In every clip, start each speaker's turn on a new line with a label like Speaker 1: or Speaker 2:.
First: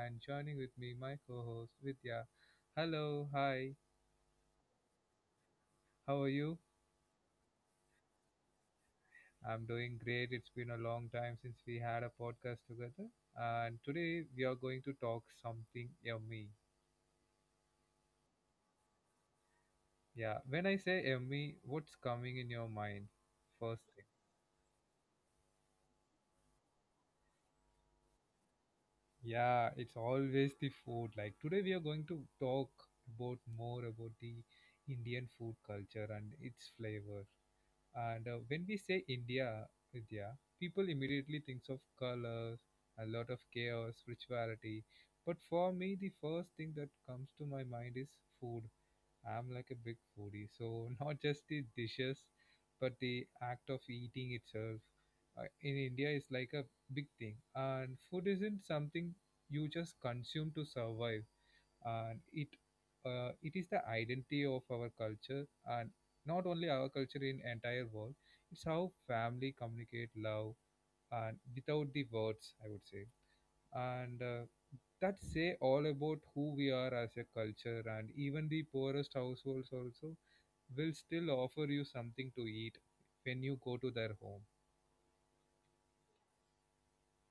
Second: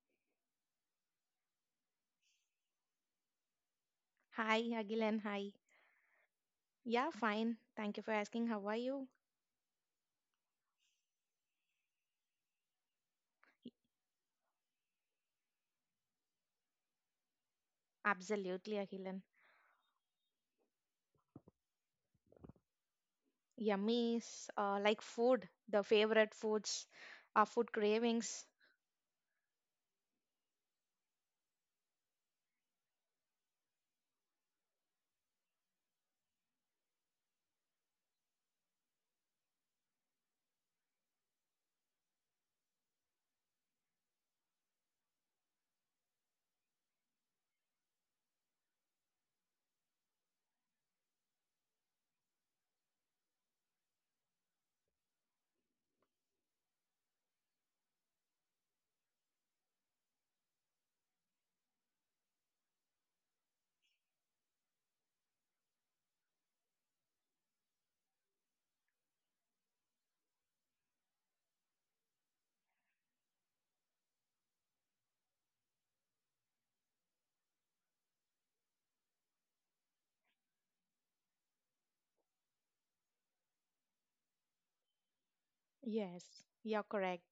Speaker 1: and joining with me my co-host Vidya. Hello, hi.
Speaker 2: Hi, Agilan. Hi.
Speaker 1: How are you?
Speaker 2: Yeah, fine. Thank you for asking. How are you?
Speaker 1: I'm doing great. It's been a long time since we had a podcast together. And today we are going to talk something yummy.
Speaker 2: Absolutely, Agilan.
Speaker 1: Yeah, when I say yummy, what's coming in your mind? First thing.
Speaker 2: Yummy is like food, the favorite foods, our food cravings.
Speaker 1: Yeah, it's always the food. Like today we are going to talk about more about the Indian food culture and its flavor. And When we say India, Vidya, people immediately thinks of colors, a lot of chaos, spirituality. But for me, the first thing that comes to my mind is food. I'm like a big foodie, so not just the dishes, but the act of eating itself in India is like a big thing. And food isn't something you just consume to survive and it it is the identity of our culture, and not only our culture, in entire world it's how family communicate love and without the words I would say. And That say all about who we are as a culture, and even the poorest households also will still offer you something to eat when you go to their home.
Speaker 2: Yes, you're correct.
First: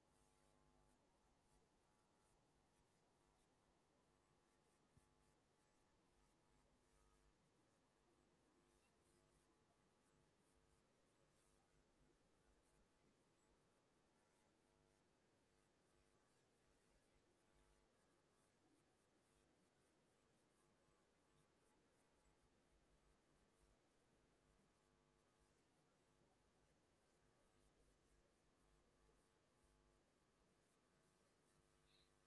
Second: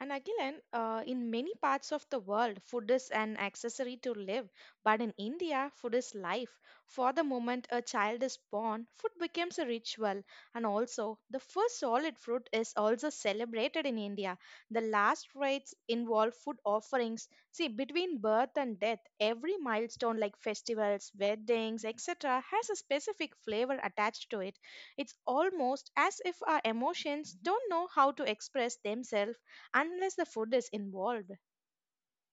Speaker 2: And again, in many parts of the world, food is an accessory to live. But in India, food is life. For the moment a child is born, food becomes a ritual. And also, the first solid fruit is also celebrated in India. The last rites involve food offerings. See, between birth and death, every milestone like festivals, weddings, etc., has a specific flavor attached to it. It's almost as if our emotions don't know how to express themselves unless the food is involved.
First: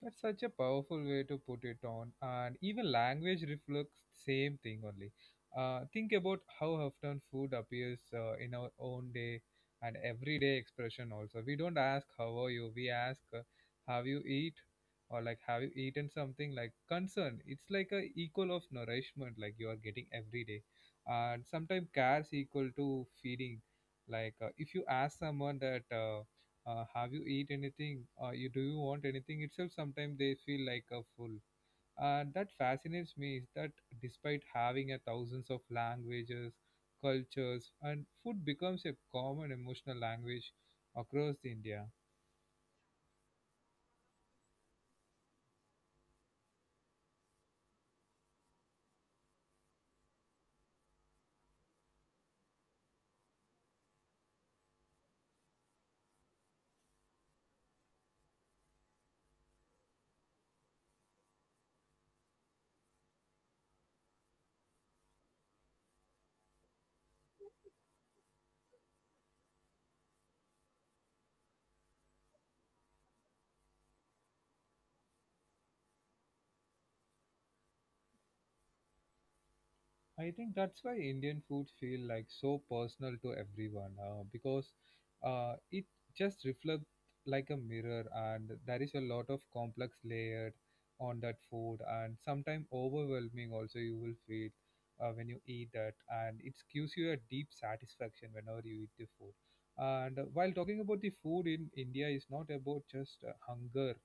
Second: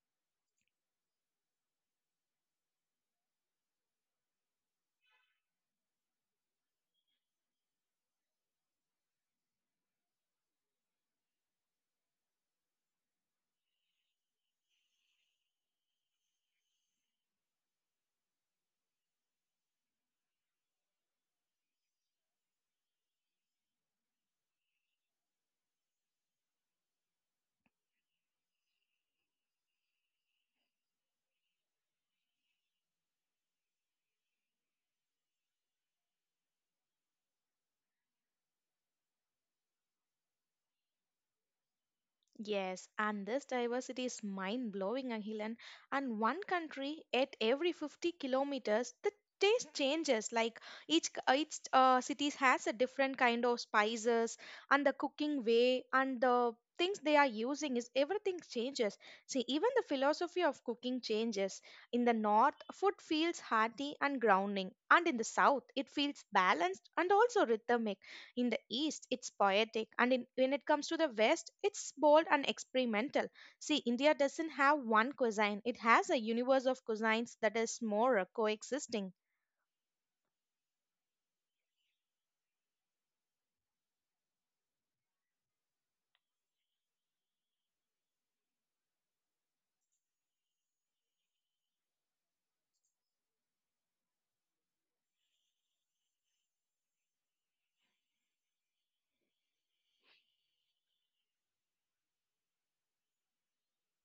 Speaker 1: That's such a powerful way to put it on, and even language reflects the same thing only. Think about how often food appears in our own day and everyday expression also. We don't ask how are you, we ask have you eat, or like, have you eaten something, like concern. It's like a equal of nourishment like you are getting every day, and sometimes cares equal to feeding. Like if you ask someone that. Have you eat anything, you want anything itself, sometimes they feel like a full. And that fascinates me is that despite having a thousands of languages, cultures, and food becomes a common emotional language across the India.
Speaker 2: Yes, and this diversity is mind blowing, Angilan. And one country at every 50 kilometers, the taste changes. Like each city has a different kind of spices, and the cooking way and the things they are using is everything changes. See, even the philosophy of cooking changes. In the north, food feels hearty and grounding, and in the south, it feels balanced and also rhythmic. In the East, it's poetic, and in, when it comes to the West, it's bold and experimental. See, India doesn't have one cuisine, it has a universe of cuisines that is more coexisting.
Speaker 1: I think that's why Indian food feel like so personal to everyone, because it just reflects like a mirror, and there is a lot of complex layered on that food, and sometimes overwhelming also you will feel when you eat that, and it gives you a deep satisfaction whenever you eat the food. And While talking about the food in India is not about just hunger,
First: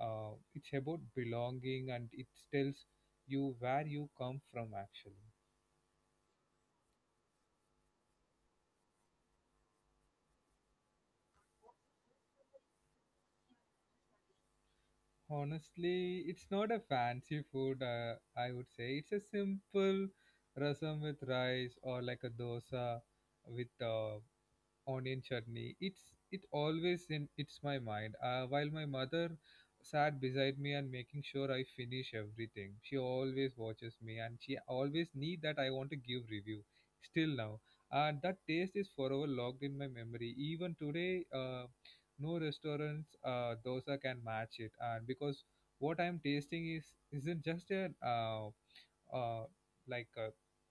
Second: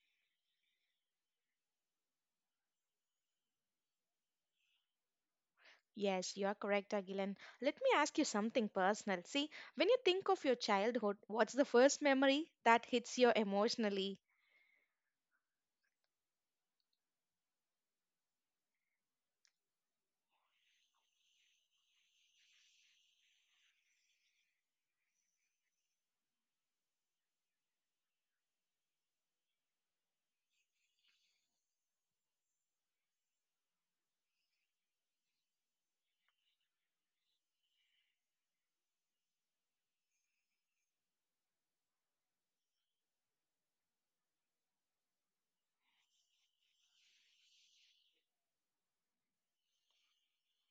Speaker 1: it's about belonging, and it tells you where you come from actually.
Speaker 2: Yes, you are correct, Agilan. Let me ask you something personal. See, when you think of your childhood, what's the first memory that hits you emotionally?
Speaker 1: Honestly, it's not a fancy food, I would say. It's a simple rasam with rice, or like a dosa with onion chutney. It's it always in it's my mind. While my mother sat beside me and making sure I finish everything. She always watches me, and she always need that I want to give review. Still now, and that taste is forever logged in my memory. Even today, no restaurants dosa can match it. And because what I'm tasting is isn't just a uh, like a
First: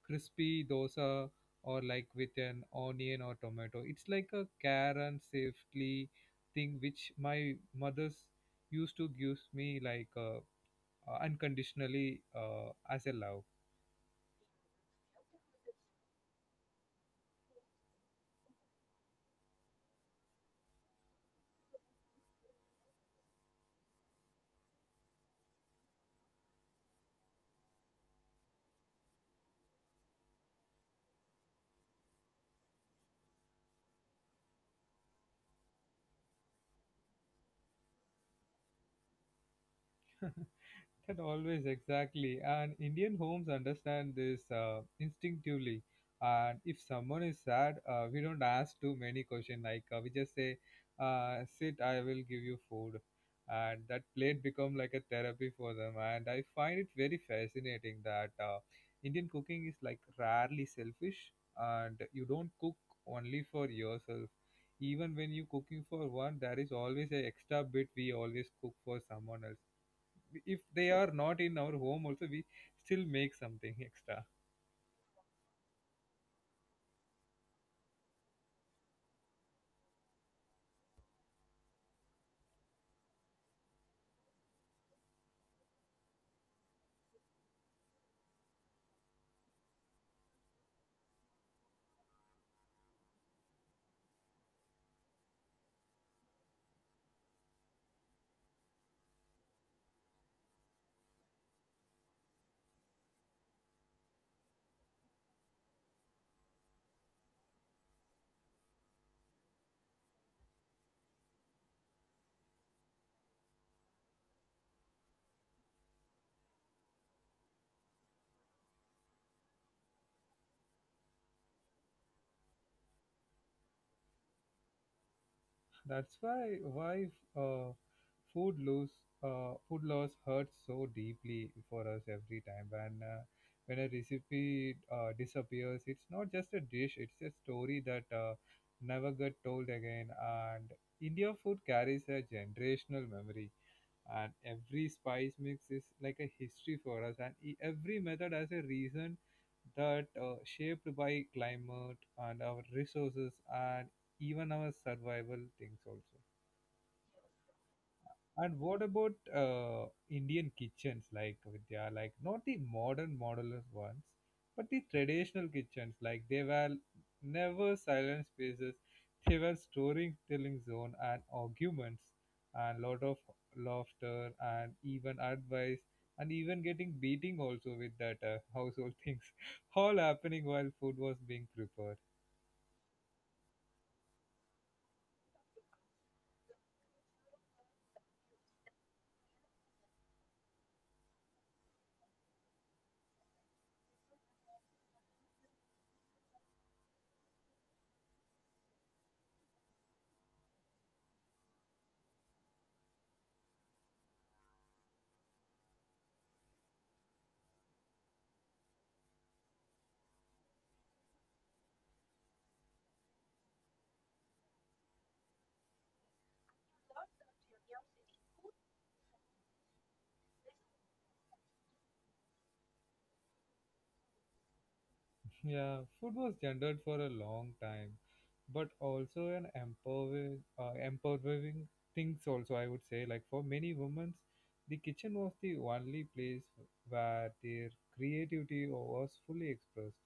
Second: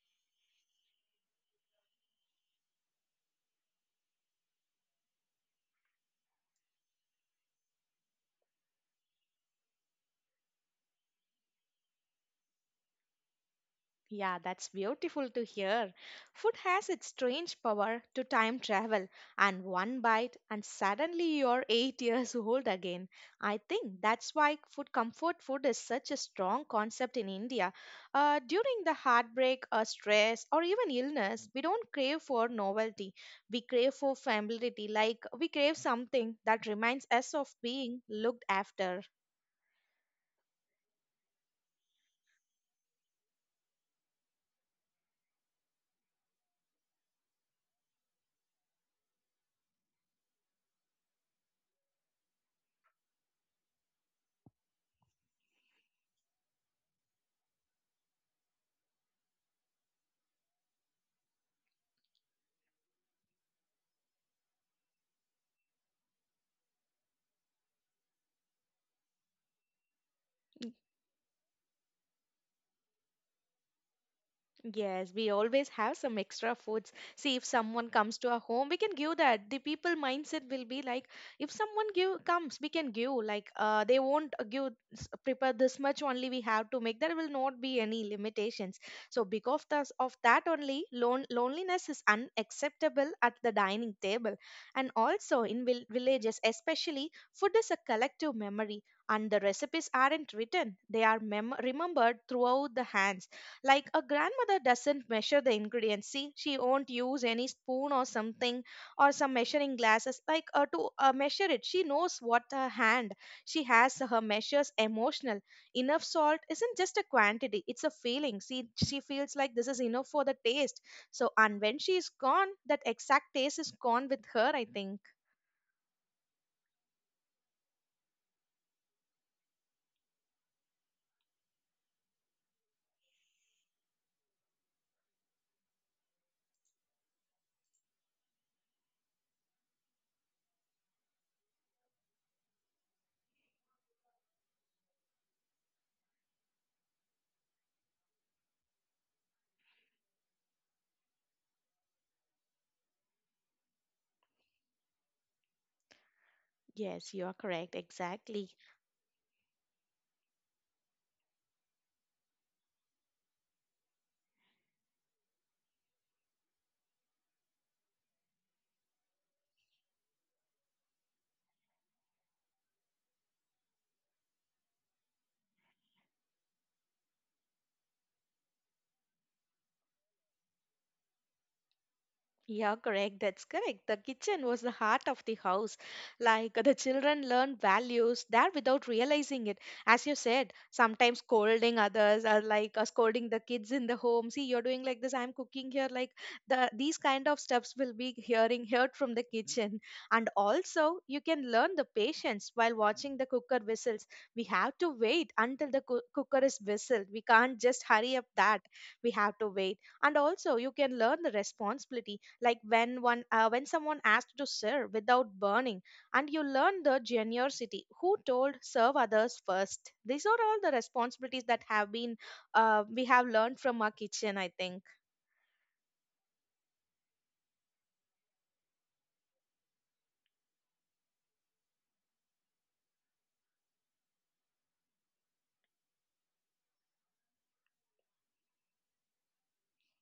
Speaker 1: crispy dosa, or like with an onion or tomato. It's like a care and safely thing which my mother's used to gives me like unconditionally as a love.
Speaker 2: Yeah, that's beautiful to hear. Food has its strange power to time travel, and one bite, and suddenly you're eight years old again. I think that's why food comfort food is such a strong concept in India. During the heartbreak, or stress, or even illness, we don't crave for novelty. We crave for familiarity, like we crave something that reminds us of being looked after.
Speaker 1: That always exactly, and Indian homes understand this instinctively. And if someone is sad, we don't ask too many questions. Like we just say, "Sit, I will give you food," and that plate become like a therapy for them. And I find it very fascinating that Indian cooking is like rarely selfish, and you don't cook only for yourself. Even when you cooking for one, there is always a extra bit we always cook for someone else. If they are not in our home also, we still make something extra.
Speaker 2: Yes, we always have some extra foods. See, if someone comes to our home, we can give that. The people mindset will be like, if someone give comes, we can give. Like, they won't prepare this much only. We have to make. There will not be any limitations. So, because of this, of that only, loneliness is unacceptable at the dining table, and also in villages, especially, food is a collective memory, and the recipes aren't written. They are mem remembered throughout the hands, like a grandmother doesn't measure the ingredients. See, she won't use any spoon or something or some measuring glasses. To measure it, she knows what her hand she has. Her measures emotional. Enough salt isn't just a quantity; it's a feeling. See, she feels like this is enough for the taste. So, and when she is gone, that exact taste is gone with her, I think.
Speaker 1: That's why why uh, food loss food loss hurts so deeply for us. Every time when a recipe disappears, it's not just a dish, it's a story that never get told again. And India food carries a generational memory, and every spice mix is like a history for us, and every method has a reason that shaped by climate and our resources, and even our survival things also.
Speaker 2: Yes, you are correct. Exactly.
Speaker 1: And what about Indian kitchens, like, Vidya, like not the modern modular ones, but the traditional kitchens? Like, they were never silent spaces. They were storytelling zone, and arguments, and lot of laughter, and even advice, and even getting beating also with that household things all happening while food was being prepared.
Speaker 2: Yeah, correct. That's correct. The kitchen was the heart of the house. Like the children learned values there without realizing it. As you said, sometimes scolding others, or scolding the kids in the home. See, you're doing like this. I'm cooking here. Like these kind of steps will be hearing heard from the kitchen. And also, you can learn the patience while watching the cooker whistles. We have to wait until the cooker is whistled. We can't just hurry up that. We have to wait, and also you can learn the responsibility, like when one when someone asked to serve without burning. And you learn the generosity, who told serve others first. These are all the responsibilities that have been, we have learned from our kitchen, I think.
Speaker 1: Yeah, food was gendered for a long time, but also an empowering things also I would say. Like for many women, the kitchen was the only place where their creativity was fully expressed,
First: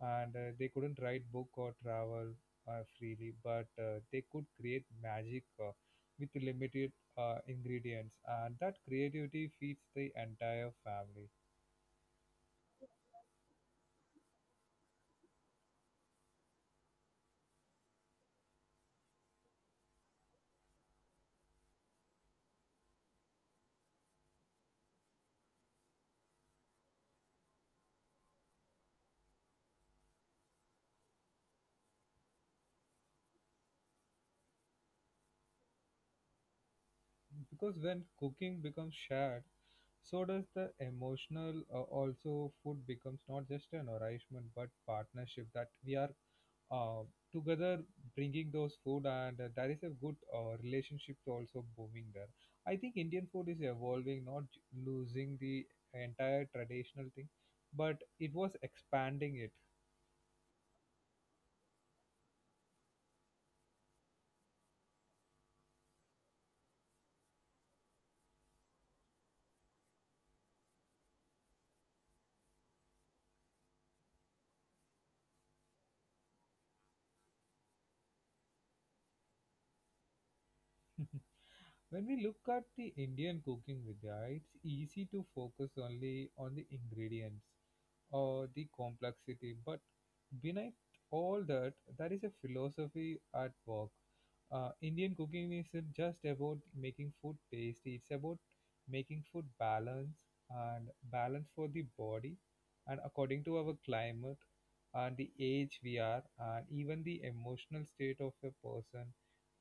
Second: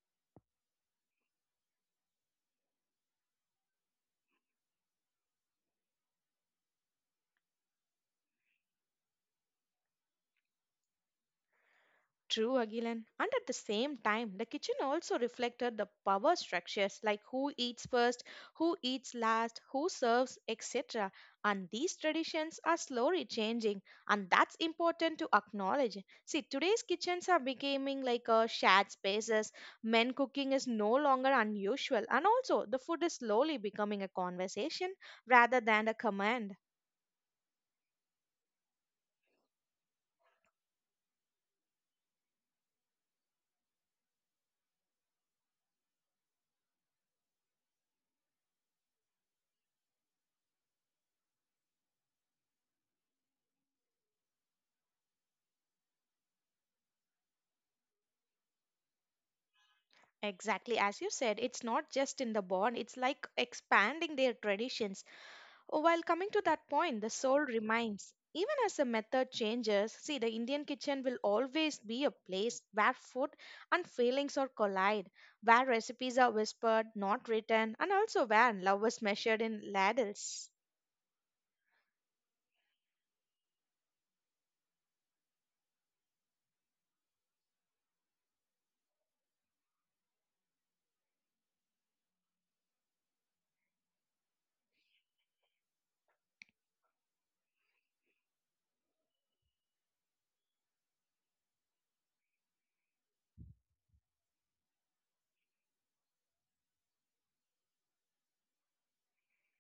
Speaker 1: and they couldn't write book or travel freely, but they could create magic with limited ingredients, and that creativity feeds the entire family.
Speaker 2: True, Agilan. And at the same time, the kitchen also reflected the power structures, like who eats first, who eats last, who serves, etc. And these traditions are slowly changing, and that's important to acknowledge. See, today's kitchens are becoming like shared spaces. Men cooking is no longer unusual, and also the food is slowly becoming a conversation rather than a command.
Speaker 1: Because when cooking becomes shared, so does the emotional. Also food becomes not just an nourishment, but partnership that we are uh, together bringing those food. And there is a good relationship also booming there. I think Indian food is evolving, not losing the entire traditional thing, but it was expanding it.
Speaker 2: Exactly, as you said, it's not just in the bond, it's like expanding their traditions. Oh, while coming to that point, the soul remains. Even as the method changes, see, the Indian kitchen will always be a place where food and feelings are collide, where recipes are whispered, not written, and also where love is measured in ladles.
Speaker 1: When we look at the Indian cooking, Vidya, it's easy to focus only on the ingredients or the complexity, but beneath all that, there is a philosophy at work. Indian cooking isn't just about making food tasty, it's about making food balance, and balance for the body, and according to our climate, and the age we are, and even the emotional state of a person,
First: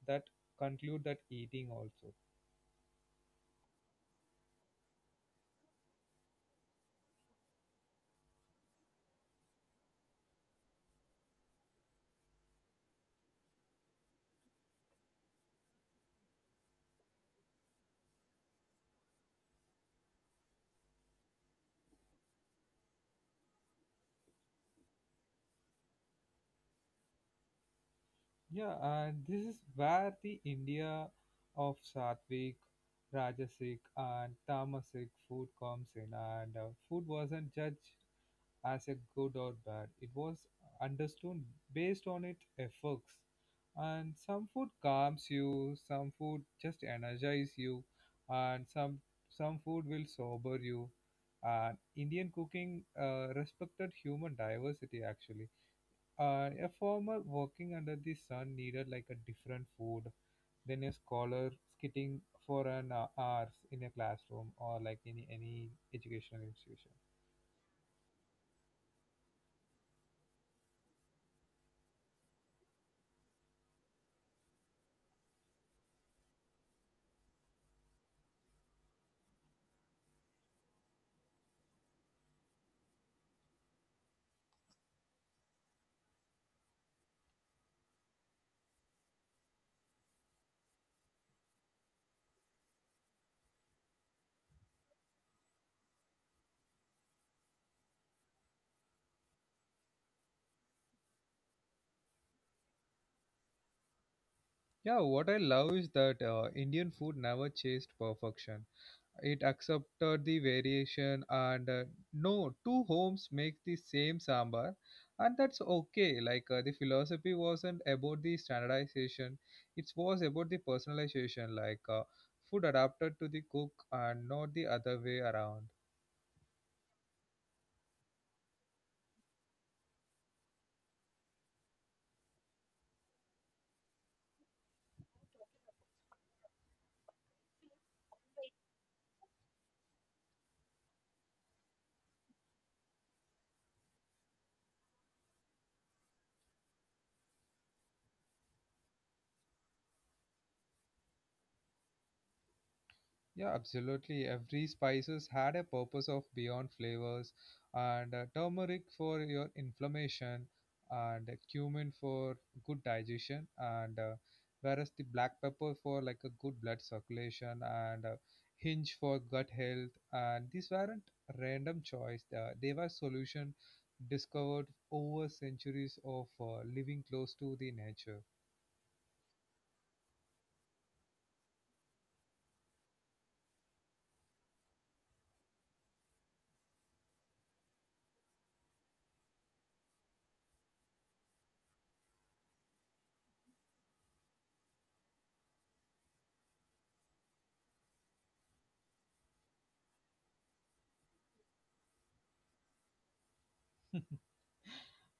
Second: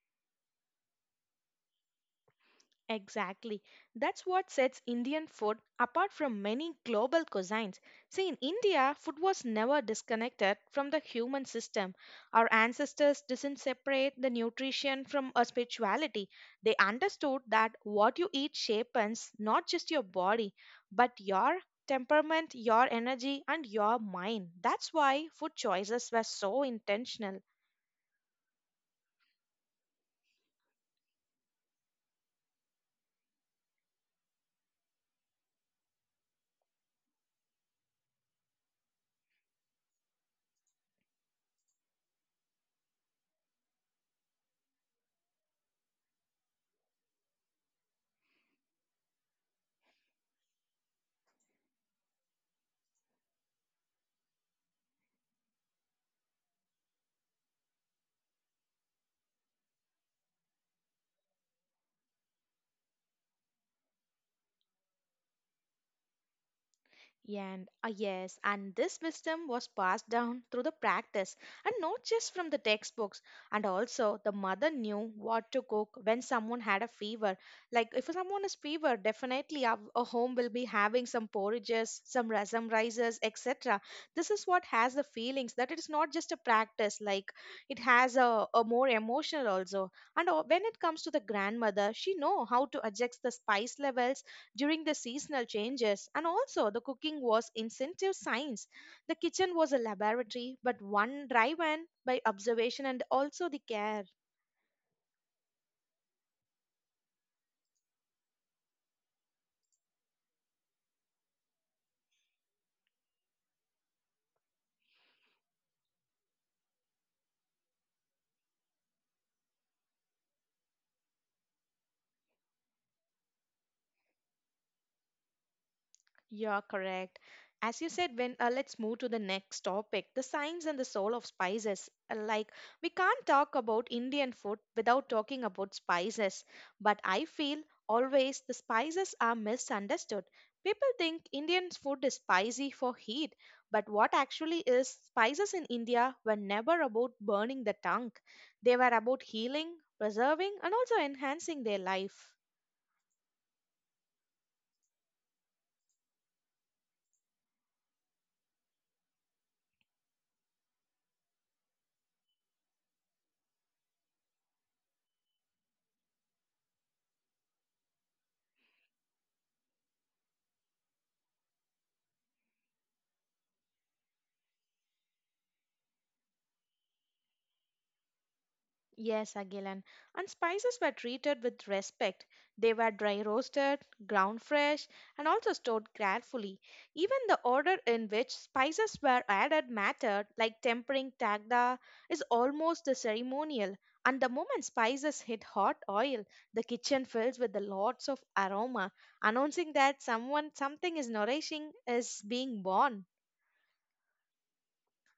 Speaker 1: that conclude that eating also.
Speaker 2: Exactly. That's what sets Indian food apart from many global cuisines. See, in India, food was never disconnected from the human system. Our ancestors didn't separate the nutrition from a spirituality. They understood that what you eat shapes not just your body, but your temperament, your energy, and your mind. That's why food choices were so intentional.
Speaker 1: Yeah, and this is where the India of Sattvic, Rajasic, and Tamasic food comes in. And food wasn't judged as a good or bad, it was understood based on its effects. And some food calms you, some food just energize you, and some food will sober you. And Indian cooking respected human diversity actually. Uh, a farmer working under the sun needed like a different food than a scholar skitting for an hours in a classroom, or like in any educational institution.
Speaker 2: Yeah, and ah, yes, and this wisdom was passed down through the practice and not just from the textbooks. And also, the mother knew what to cook when someone had a fever. Like, if someone is fever, definitely a home will be having some porridges, some some rices, etc. This is what has the feelings that it is not just a practice, like, it has a more emotional also. And when it comes to the grandmother, she know how to adjust the spice levels during the seasonal changes, and also the cooking was incentive science. The kitchen was a laboratory, but one driven by observation and also the care.
Speaker 1: Yeah, what I love is that Indian food never chased perfection. It accepted the variation, and no two homes make the same sambar, and that's okay. Like the philosophy wasn't about the standardization, it was about the personalization. Like food adapted to the cook, and not the other way around.
Speaker 2: You're correct. As you said, when let's move to the next topic, the science and the soul of spices. Like we can't talk about Indian food without talking about spices, but I feel always the spices are misunderstood. People think Indian food is spicy for heat, but what actually is spices in India were never about burning the tongue. They were about healing, preserving, and also enhancing their life.
Speaker 1: Yeah, absolutely. Every spices had a purpose of beyond flavors, and turmeric for your inflammation, and cumin for good digestion, and whereas the black pepper for like a good blood circulation, and hinge for gut health. And these weren't random choice. They were solution discovered over centuries of living close to the nature.
Speaker 2: Yes, Agilan. And spices were treated with respect. They were dry roasted, ground fresh, and also stored carefully. Even the order in which spices were added mattered, like tempering tagda is almost the ceremonial. And the moment spices hit hot oil, the kitchen fills with the lots of aroma, announcing that someone something is nourishing is being born.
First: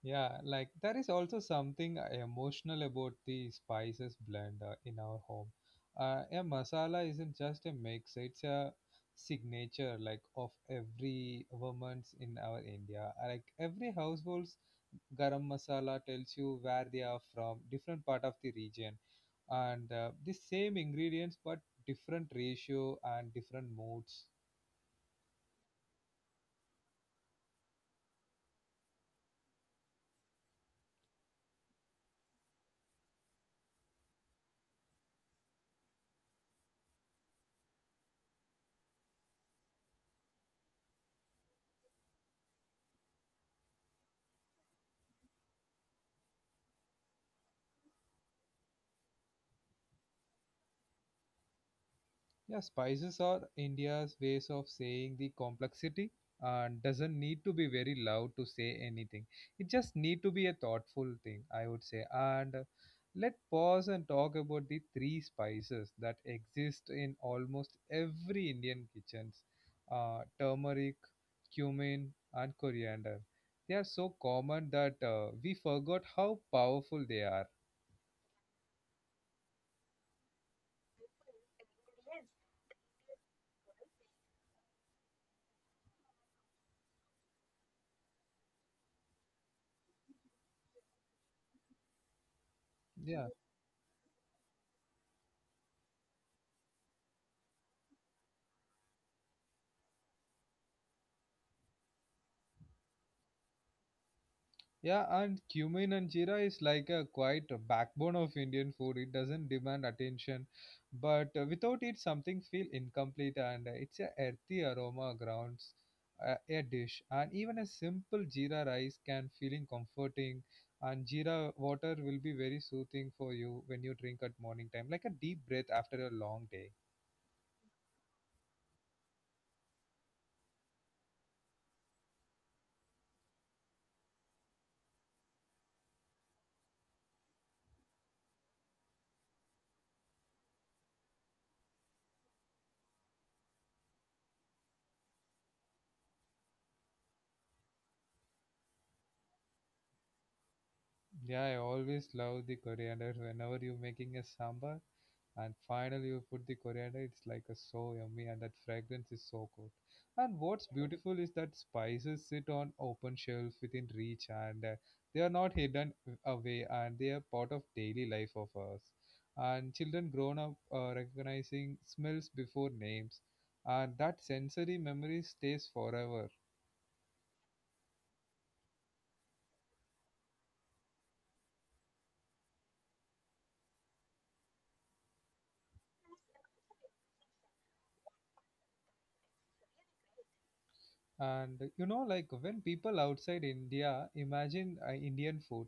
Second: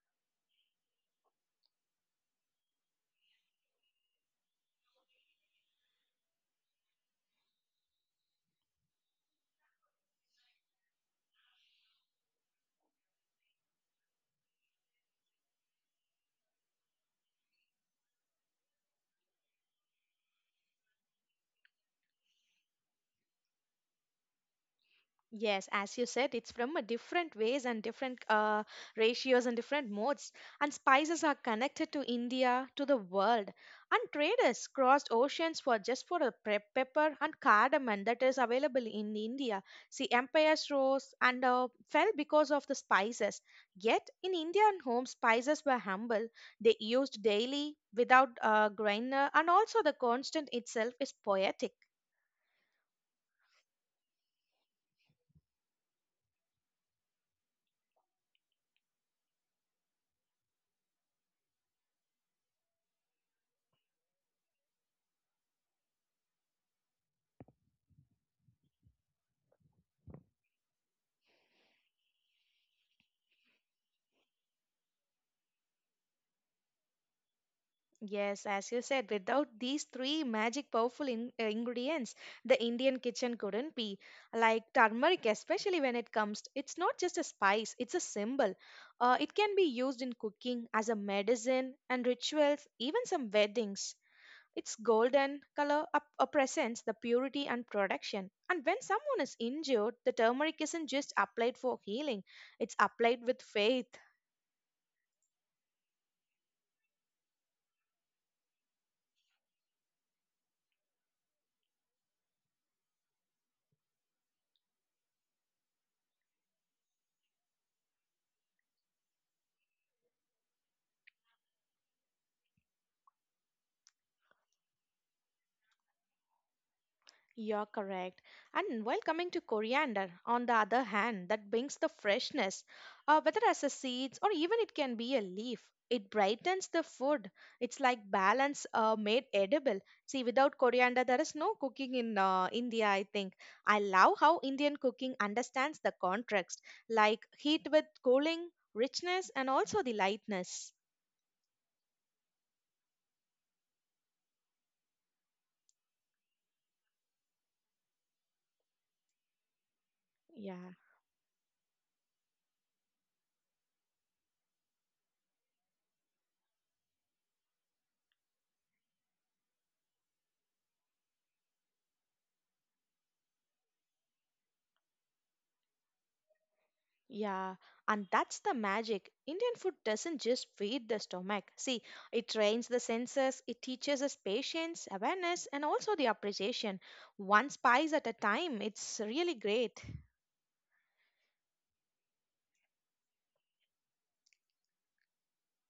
Speaker 1: Yeah, like there is also something emotional about the spices blend in our home. A masala isn't just a mix, it's a signature, like of every woman's in our India. Like every household's garam masala tells you where they are from, different part of the region, and the same ingredients but different ratio and different moods.
Speaker 2: Yes, as you said, it's from a different ways and different ratios and different modes. And spices are connected to India, to the world. And traders crossed oceans for just for a pepper and cardamom that is available in India. See, empires rose and fell because of the spices. Yet, in Indian homes, spices were humble. They used daily without grinder, and also the constant itself is poetic.
Speaker 1: Yeah, spices are India's ways of saying the complexity and doesn't need to be very loud to say anything. It just need to be a thoughtful thing, I would say. And let pause and talk about the three spices that exist in almost every Indian kitchens. Turmeric, cumin, and coriander. They are so common that we forgot how powerful they are.
Speaker 2: Yes, as you said, without these three magic powerful in, ingredients, the Indian kitchen couldn't be. Like turmeric, especially when it comes, it's not just a spice, it's a symbol. It can be used in cooking, as a medicine, and rituals, even
Speaker 1: Yeah.
Speaker 2: some weddings. Its golden color up, represents the purity and protection. And when someone is injured, the turmeric isn't just applied for healing, it's applied with faith.
Speaker 1: Yeah, and cumin and jeera is like a quite a backbone of Indian food. It doesn't demand attention, but without it, something feel incomplete. And it's a earthy aroma grounds a dish, and even a simple jeera rice can feeling comforting. And jeera water will be very soothing for you when you drink at morning time, like a deep breath after a long day.
Speaker 2: You're correct. And while coming to coriander, on the other hand, that brings the freshness, whether as a seeds or even it can be a leaf. It brightens the food. It's like balance made edible. See, without coriander, there is no cooking in India, I think. I love how Indian cooking understands the contrast, like heat with cooling, richness, and also the lightness.
Speaker 1: Yeah, I always love the coriander whenever you're making a sambar. And finally, you put the coriander, it's like a so yummy, and that fragrance is so good. And what's
Speaker 2: Yeah.
Speaker 1: beautiful is that spices sit on open shelves within reach, and they are not hidden away, and they are part of daily life of us. And children grown up recognizing smells before names, and that sensory memory stays forever.
Speaker 2: Yeah, and that's the magic. Indian food doesn't just feed the stomach. See, it trains the senses, it teaches us patience, awareness, and also the appreciation. One spice at a time, it's really great.
Speaker 1: And you know, like when people outside India imagine Indian food,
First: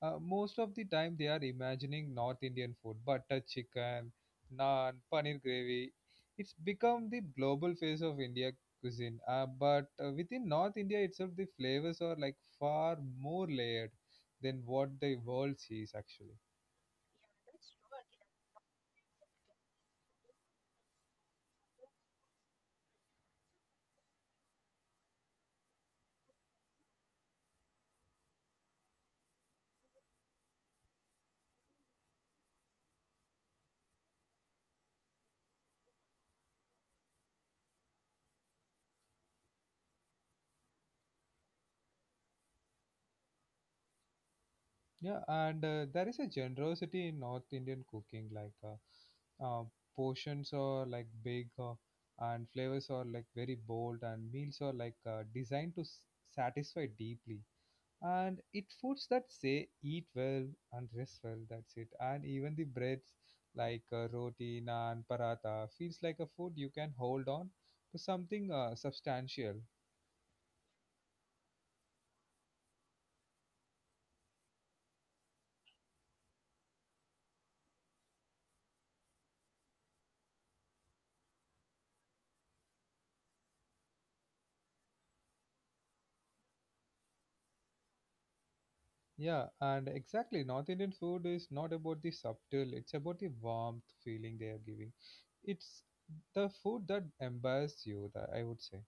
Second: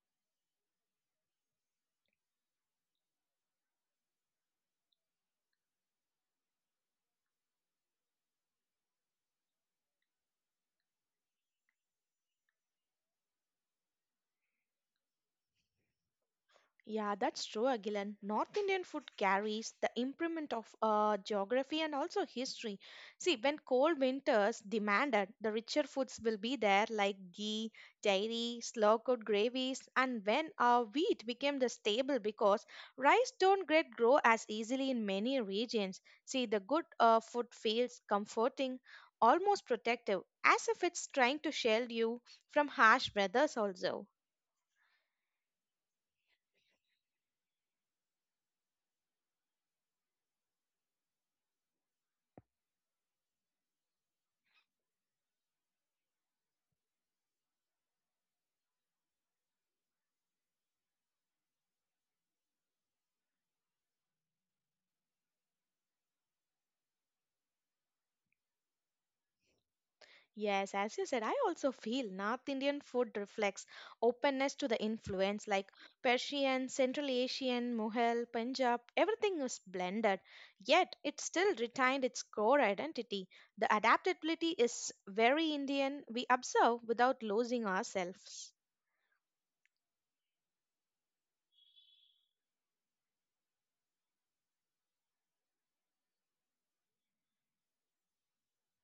Speaker 1: most of the time they are imagining North Indian food, butter chicken, naan, paneer gravy. It's become the global face of India cuisine. But within North India itself, the flavors are like far more layered than what the world sees actually.
Speaker 2: Yeah, that's true, Agilan. North Indian food carries the imprint of geography and also history. See, when cold winters demanded, the richer foods will be there like ghee, dairy, slow-cooked gravies, and when wheat became the staple because rice don't get grow as easily in many regions. See, the good food feels comforting, almost protective, as if it's trying to shield you from harsh weathers also.
Speaker 1: Yeah, and there is a generosity in North Indian cooking, like uh, portions are like big, and flavors are like very bold, and meals are like designed to satisfy deeply. And it foods that say eat well and rest well. That's it. And even the breads like roti, naan, paratha feels like a food you can hold on to something substantial.
Speaker 2: Yes, as you said, I also feel North Indian food reflects openness to the influence like Persian, Central Asian, Mughal, Punjab, everything is blended, yet it still retained its core identity. The adaptability is very Indian, we observe without losing ourselves.
Speaker 1: Yeah, and exactly. North Indian food is not about the subtle, it's about the warmth feeling they are giving. It's the food that empowers you, that I would say.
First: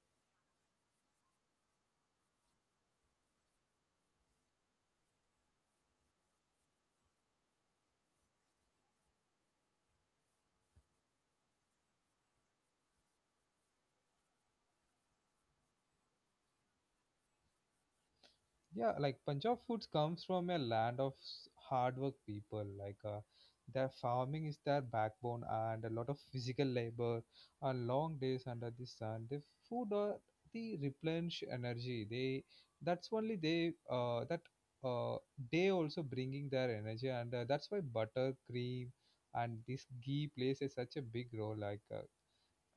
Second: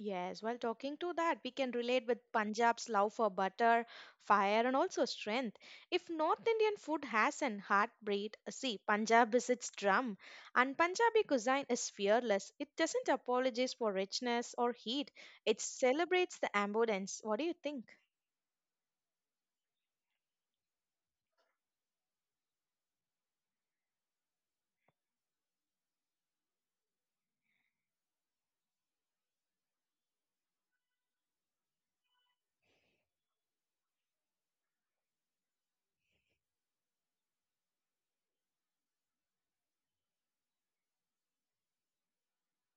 Speaker 2: Yes, while talking to that, we can relate with Punjab's love for butter, fire, and also strength. If North Indian food has an heartbeat, see, Punjab is its drum, and Punjabi cuisine is fearless. It doesn't apologize for richness or heat, it celebrates the abundance. What do you think?
Speaker 1: Yeah, like Punjab foods comes from a land of hard work people like their farming is their backbone and a lot of physical labor and long days under the sun the food the replenish energy they that's only they that uh, they also bringing their energy and that's why butter cream and this ghee plays a, such a big role like uh,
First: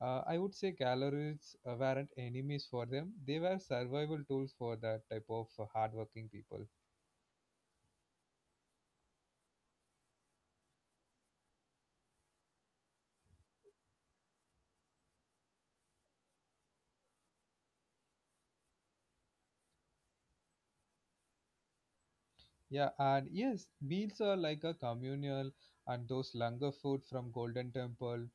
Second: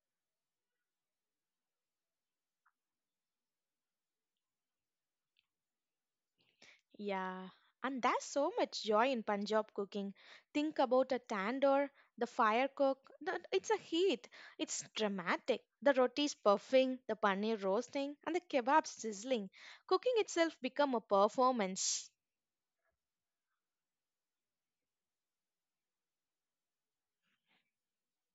Speaker 1: uh, I would say calories weren't enemies for them. They were survival tools for that type of hardworking people.
Speaker 2: Yeah, and there's so much joy in Punjab cooking. Think about a tandoor, the fire cook, the, it's a heat, it's dramatic. The rotis puffing, the paneer roasting, and the kebabs sizzling. Cooking itself become a performance.
Speaker 1: Yeah, and yes, meals are like a communal and those langar food from Golden Temple,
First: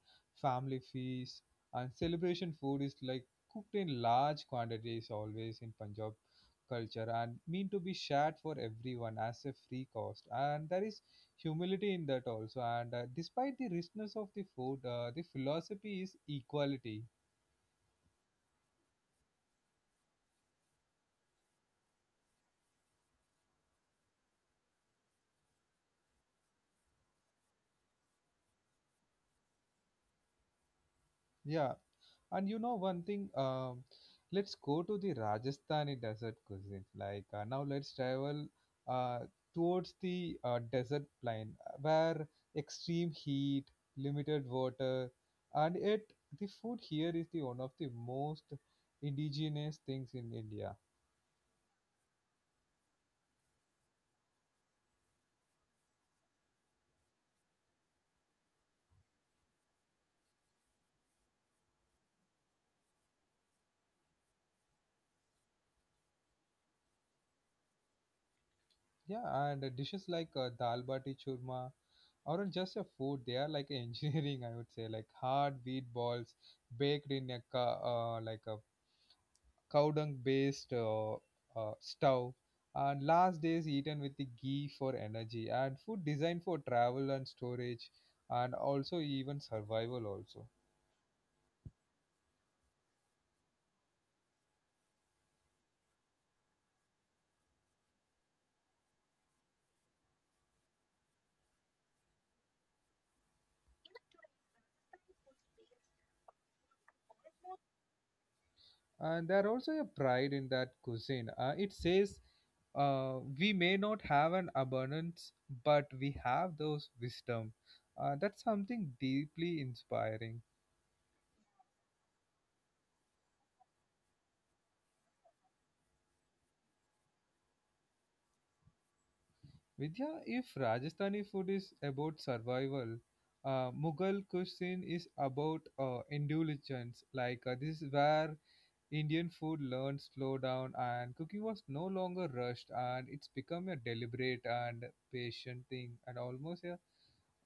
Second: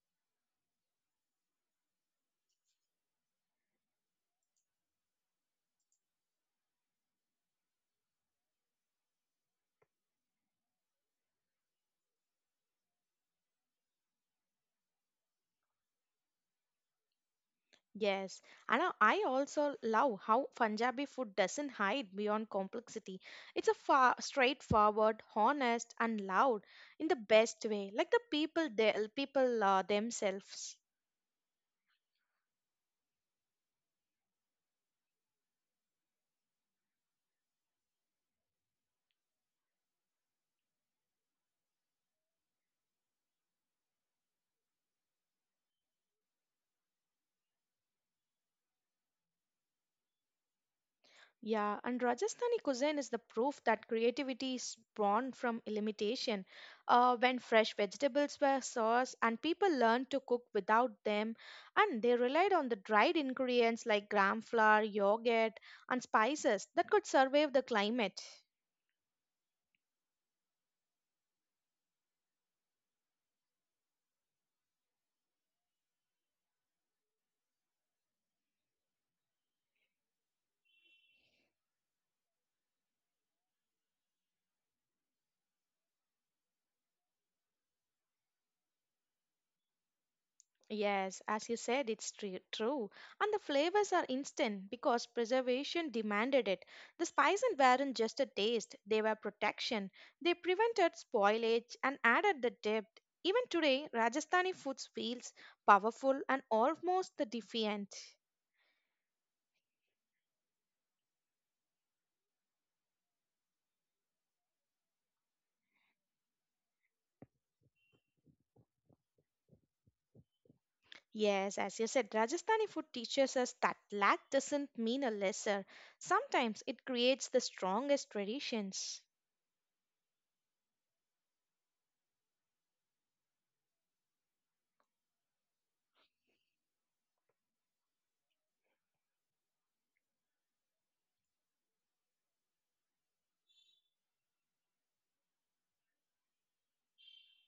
Speaker 1: family feast, and celebration food is like cooked in large quantities always in Punjab culture and mean to be shared for everyone as a free cost. And there is humility in that also. And despite the richness of the food, the philosophy is equality.
Speaker 2: Yes, and I also love how Punjabi food doesn't hide beyond complexity. It's a far, straightforward, honest, and loud in the best way, like the people they, people themselves.
Speaker 1: Yeah, and you know one thing, let's go to the Rajasthani desert cuisine. Like now, let's travel uh, towards the desert plain where extreme heat, limited water, and yet the food here is the one of the most indigenous things in India.
Speaker 2: Yeah, and Rajasthani cuisine is the proof that creativity is born from limitation. When fresh vegetables were sourced and people learned to cook without them, and they relied on the dried ingredients like gram flour, yogurt, and spices that could survive the climate.
Speaker 1: Yeah, and dishes like dal bati churma aren't just a food; they are like engineering. I would say like hard wheat balls baked in a like a cow dung based stove, and last days eaten with the ghee for energy, and food designed for travel and storage, and also even survival also.
Speaker 2: Yes, as you said, true. And the flavors are instant because preservation demanded it. The spices weren't just a taste, they were protection. They prevented spoilage and added the depth. Even today, Rajasthani food feels powerful and almost the defiant.
Speaker 1: And there also a pride in that cuisine. It says we may not have an abundance, but we have those wisdom. That's something deeply inspiring.
Speaker 2: Yes, as you said, Rajasthani food teaches us that lack doesn't mean a lesser. Sometimes it creates the strongest traditions.
Speaker 1: Vidya, if Rajasthani food is about survival, Mughal cuisine is about indulgence. Like this is where Indian food learned slow down, and cooking was no longer rushed, and it's become a deliberate and patient thing, and almost a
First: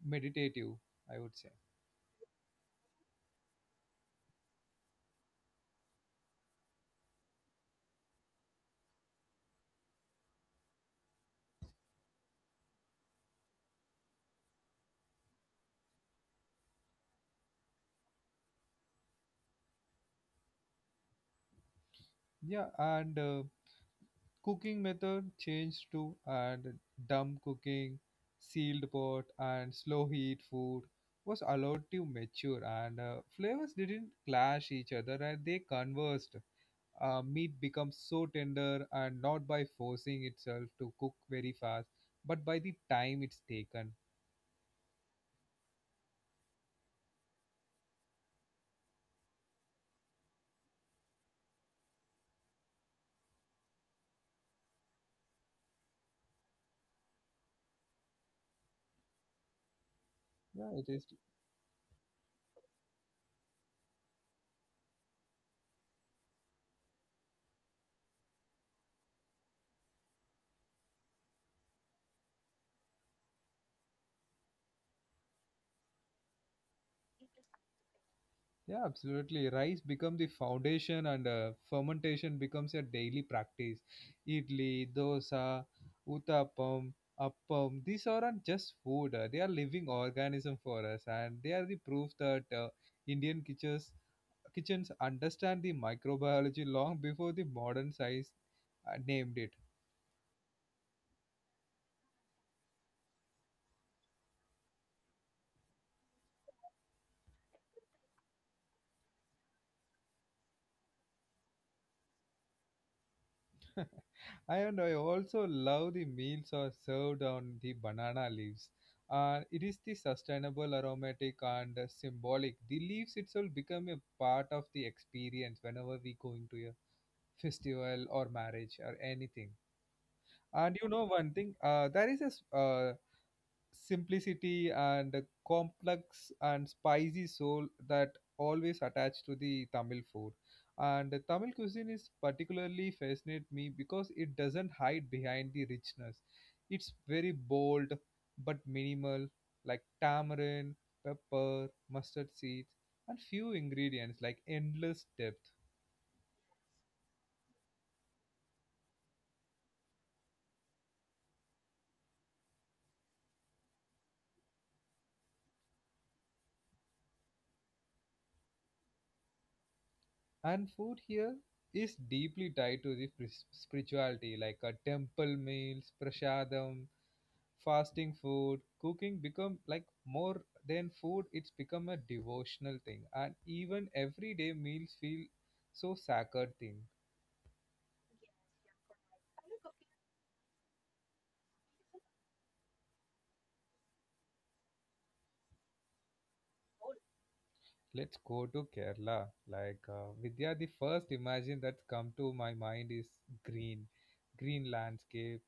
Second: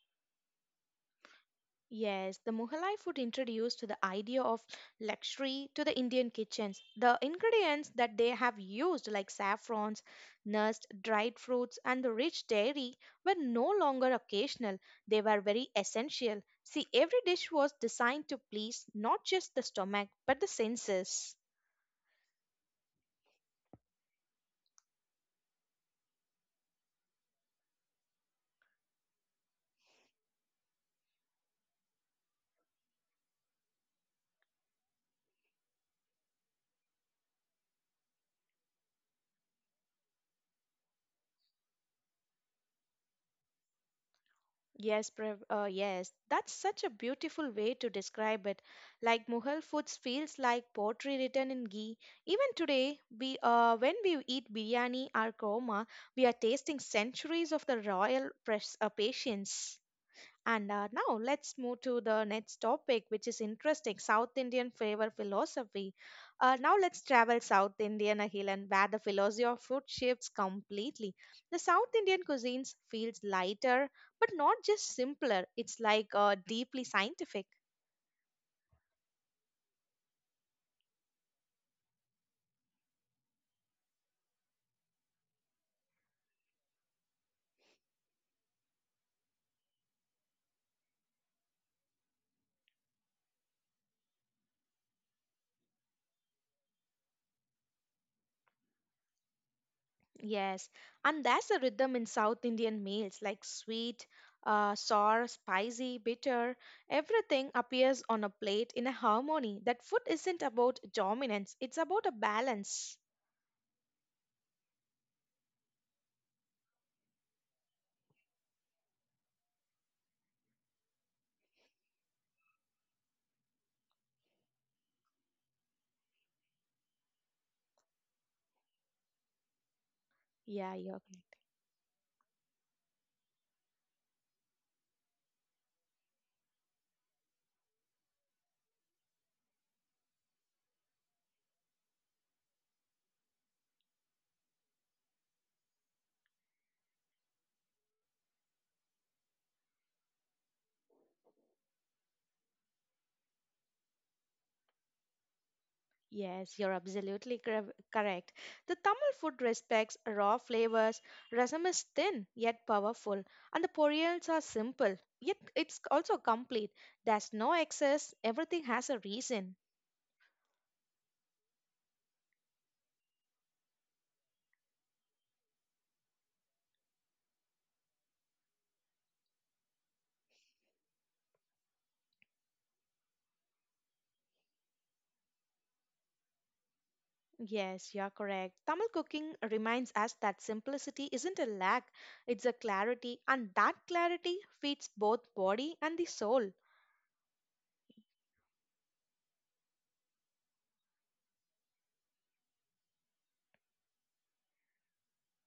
Speaker 1: meditative, I would say.
Speaker 2: Yes, the Mughal food introduced the idea of luxury to the Indian kitchens. The ingredients that they have used, like saffrons, nuts, dried fruits, and the rich dairy, were no longer occasional. They were very essential. See, every dish was designed to please not just the stomach, but the senses.
Speaker 1: Yeah, and Cooking method changed to and dumb cooking, sealed pot, and slow heat food was allowed to mature, and flavors didn't clash each other and they conversed. Meat becomes so tender and not by forcing itself to cook very fast, but by the time it's taken.
Speaker 2: Yes, that's such a beautiful way to describe it. Like Mughal foods feels like poetry written in ghee. Even today, we when we eat biryani or korma, we are tasting centuries of the royal patience.
Speaker 1: Yeah,
Speaker 2: And
Speaker 1: it is.
Speaker 2: Now let's move to the next topic, which is interesting South Indian flavor philosophy. Now let's travel South Indian, Ahil, and where the philosophy of food shifts completely. The South Indian cuisines feels lighter, but not just simpler. It's deeply scientific.
Speaker 1: Yeah, absolutely. Rice become the foundation and fermentation becomes a daily practice. Idli, dosa, uttapam, appam, these aren't just food. They are living organism for us and they are the proof that Indian kitchens understand the microbiology long before the modern science named it.
Speaker 2: Yes, and that's the rhythm in South Indian meals like sweet, sour, spicy, bitter. Everything appears on a plate in a harmony. That food isn't about dominance, it's about a balance.
Speaker 1: And I also love the meals are served on the banana leaves. It is the sustainable, aromatic, and symbolic. The leaves itself become a part of the experience whenever we go into a festival or marriage or anything.
Speaker 2: Yeah,
Speaker 1: And you
Speaker 2: you're,
Speaker 1: know one thing, there is a simplicity and a complex and spicy soul that always attached to the Tamil food. And the Tamil cuisine is particularly fascinate me because it doesn't hide behind the richness. It's very bold but minimal, like tamarind, pepper, mustard seeds, and few ingredients like endless depth.
Speaker 2: yes, you're absolutely correct. The Tamil food respects raw flavors. Rasam is thin yet powerful, and the poriyals are simple yet it's also complete. There's no excess, everything has a reason.
Speaker 1: And food here is deeply tied to the spirituality, like a temple meals, prasadam, fasting food cooking become like more than food it's become a devotional thing and even everyday meals feel so sacred thing.
Speaker 2: Yes, you're correct. Tamil cooking reminds us that simplicity isn't a lack, it's a clarity, and that clarity feeds both body and the soul.
Speaker 1: Let's go to Kerala, like Vidya, the first imagine that's come to my mind is green, green landscape,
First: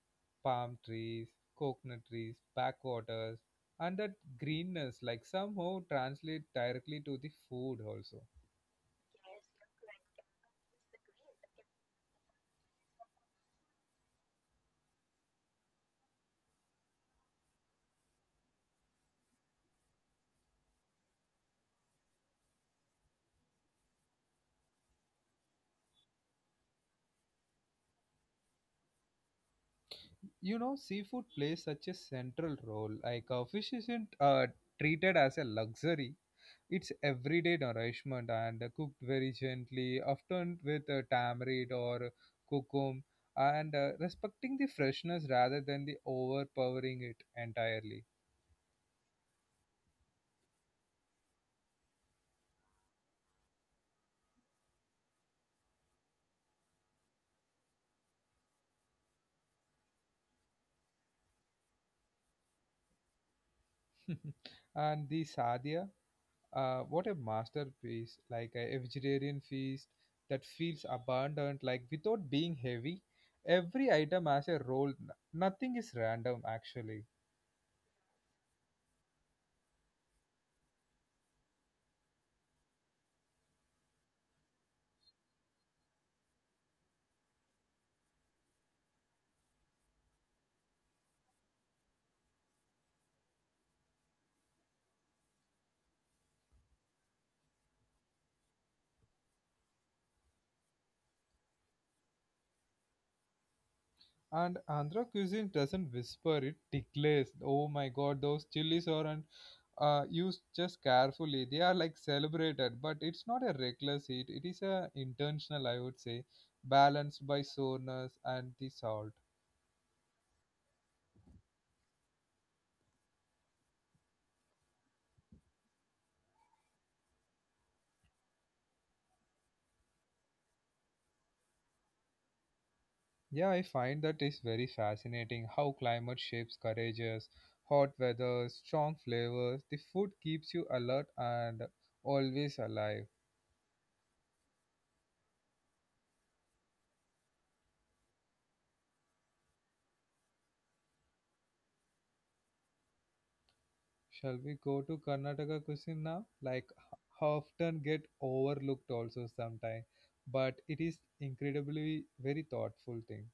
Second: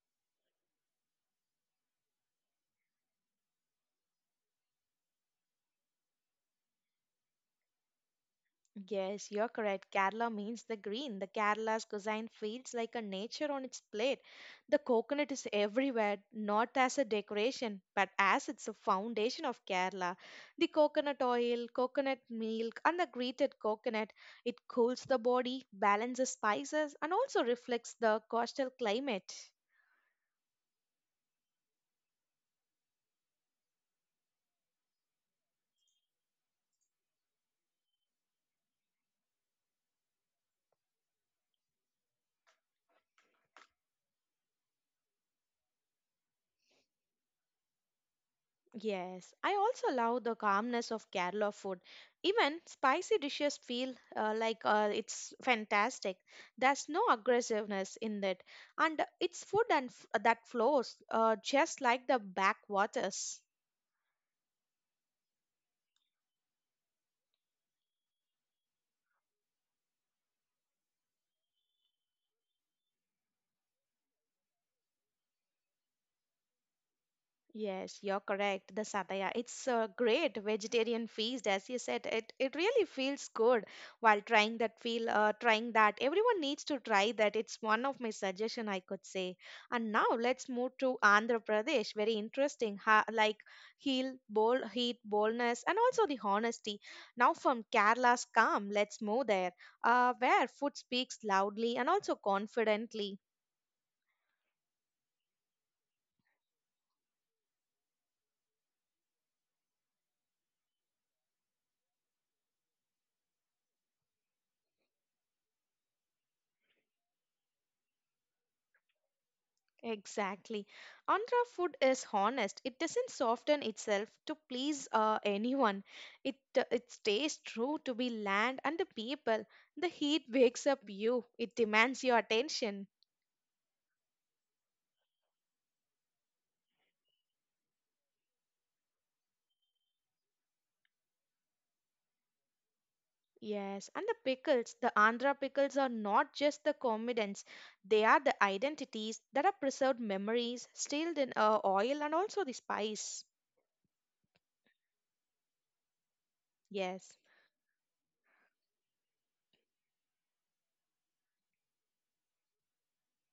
Speaker 1: palm trees, coconut trees, backwaters, and that greenness like somehow translate directly to the food also.
Speaker 2: Yes, you're correct. Kerala means the green. The Kerala's cuisine feels like a nature on its plate. The coconut is everywhere, not as a decoration, but as it's a foundation of Kerala. The coconut oil, coconut milk, and the grated coconut, it cools the body, balances spices, and also reflects the coastal climate.
Speaker 1: You know seafood plays such a central role like fish isn't treated as a luxury, it's everyday nourishment and cooked very gently often with tamarind or cocum and respecting the freshness rather than the overpowering it entirely.
Speaker 2: Yes, I also love the calmness of Kerala food. Even spicy dishes feel like it's fantastic. There's no aggressiveness in it, and it's food and that flows just like the backwaters.
Speaker 1: And the sadia. What a masterpiece! Like a vegetarian feast that feels abundant, like without being heavy. Every item has a role. Nothing is random, actually.
Speaker 2: Yes, you're correct. The sataya. It's a great vegetarian feast, as you said. It really feels good while trying that. Everyone needs to try that. It's one of my suggestion I could say. And now let's move to Andhra Pradesh. Very interesting. Ha, like heel, bold, heat, boldness, and also the honesty. Now from Kerala's calm, let's move there. Where food speaks loudly and also confidently.
Speaker 1: And Andhra cuisine doesn't whisper; it declares. Oh my God, those chilies aren't used just carefully. They are like celebrated, but it's not a reckless heat. It is a intentional, I would say, balanced by soreness and the salt.
Speaker 2: Exactly. Andhra food is honest. It doesn't soften itself to please anyone. It stays true to be land and the people. The heat wakes up you. It demands your attention.
Speaker 1: Yeah, I find that is very fascinating how climate shapes courages, hot weather, strong flavors. The food keeps you alert and always alive.
Speaker 2: Yes, and the pickles, the Andhra pickles are not just the comedians. They are the identities that are preserved memories, stilled in oil and also the spice.
Speaker 1: Shall we go to Karnataka cuisine now? Like
Speaker 2: Yes.
Speaker 1: often get overlooked also sometimes, but it is incredibly very thoughtful thing.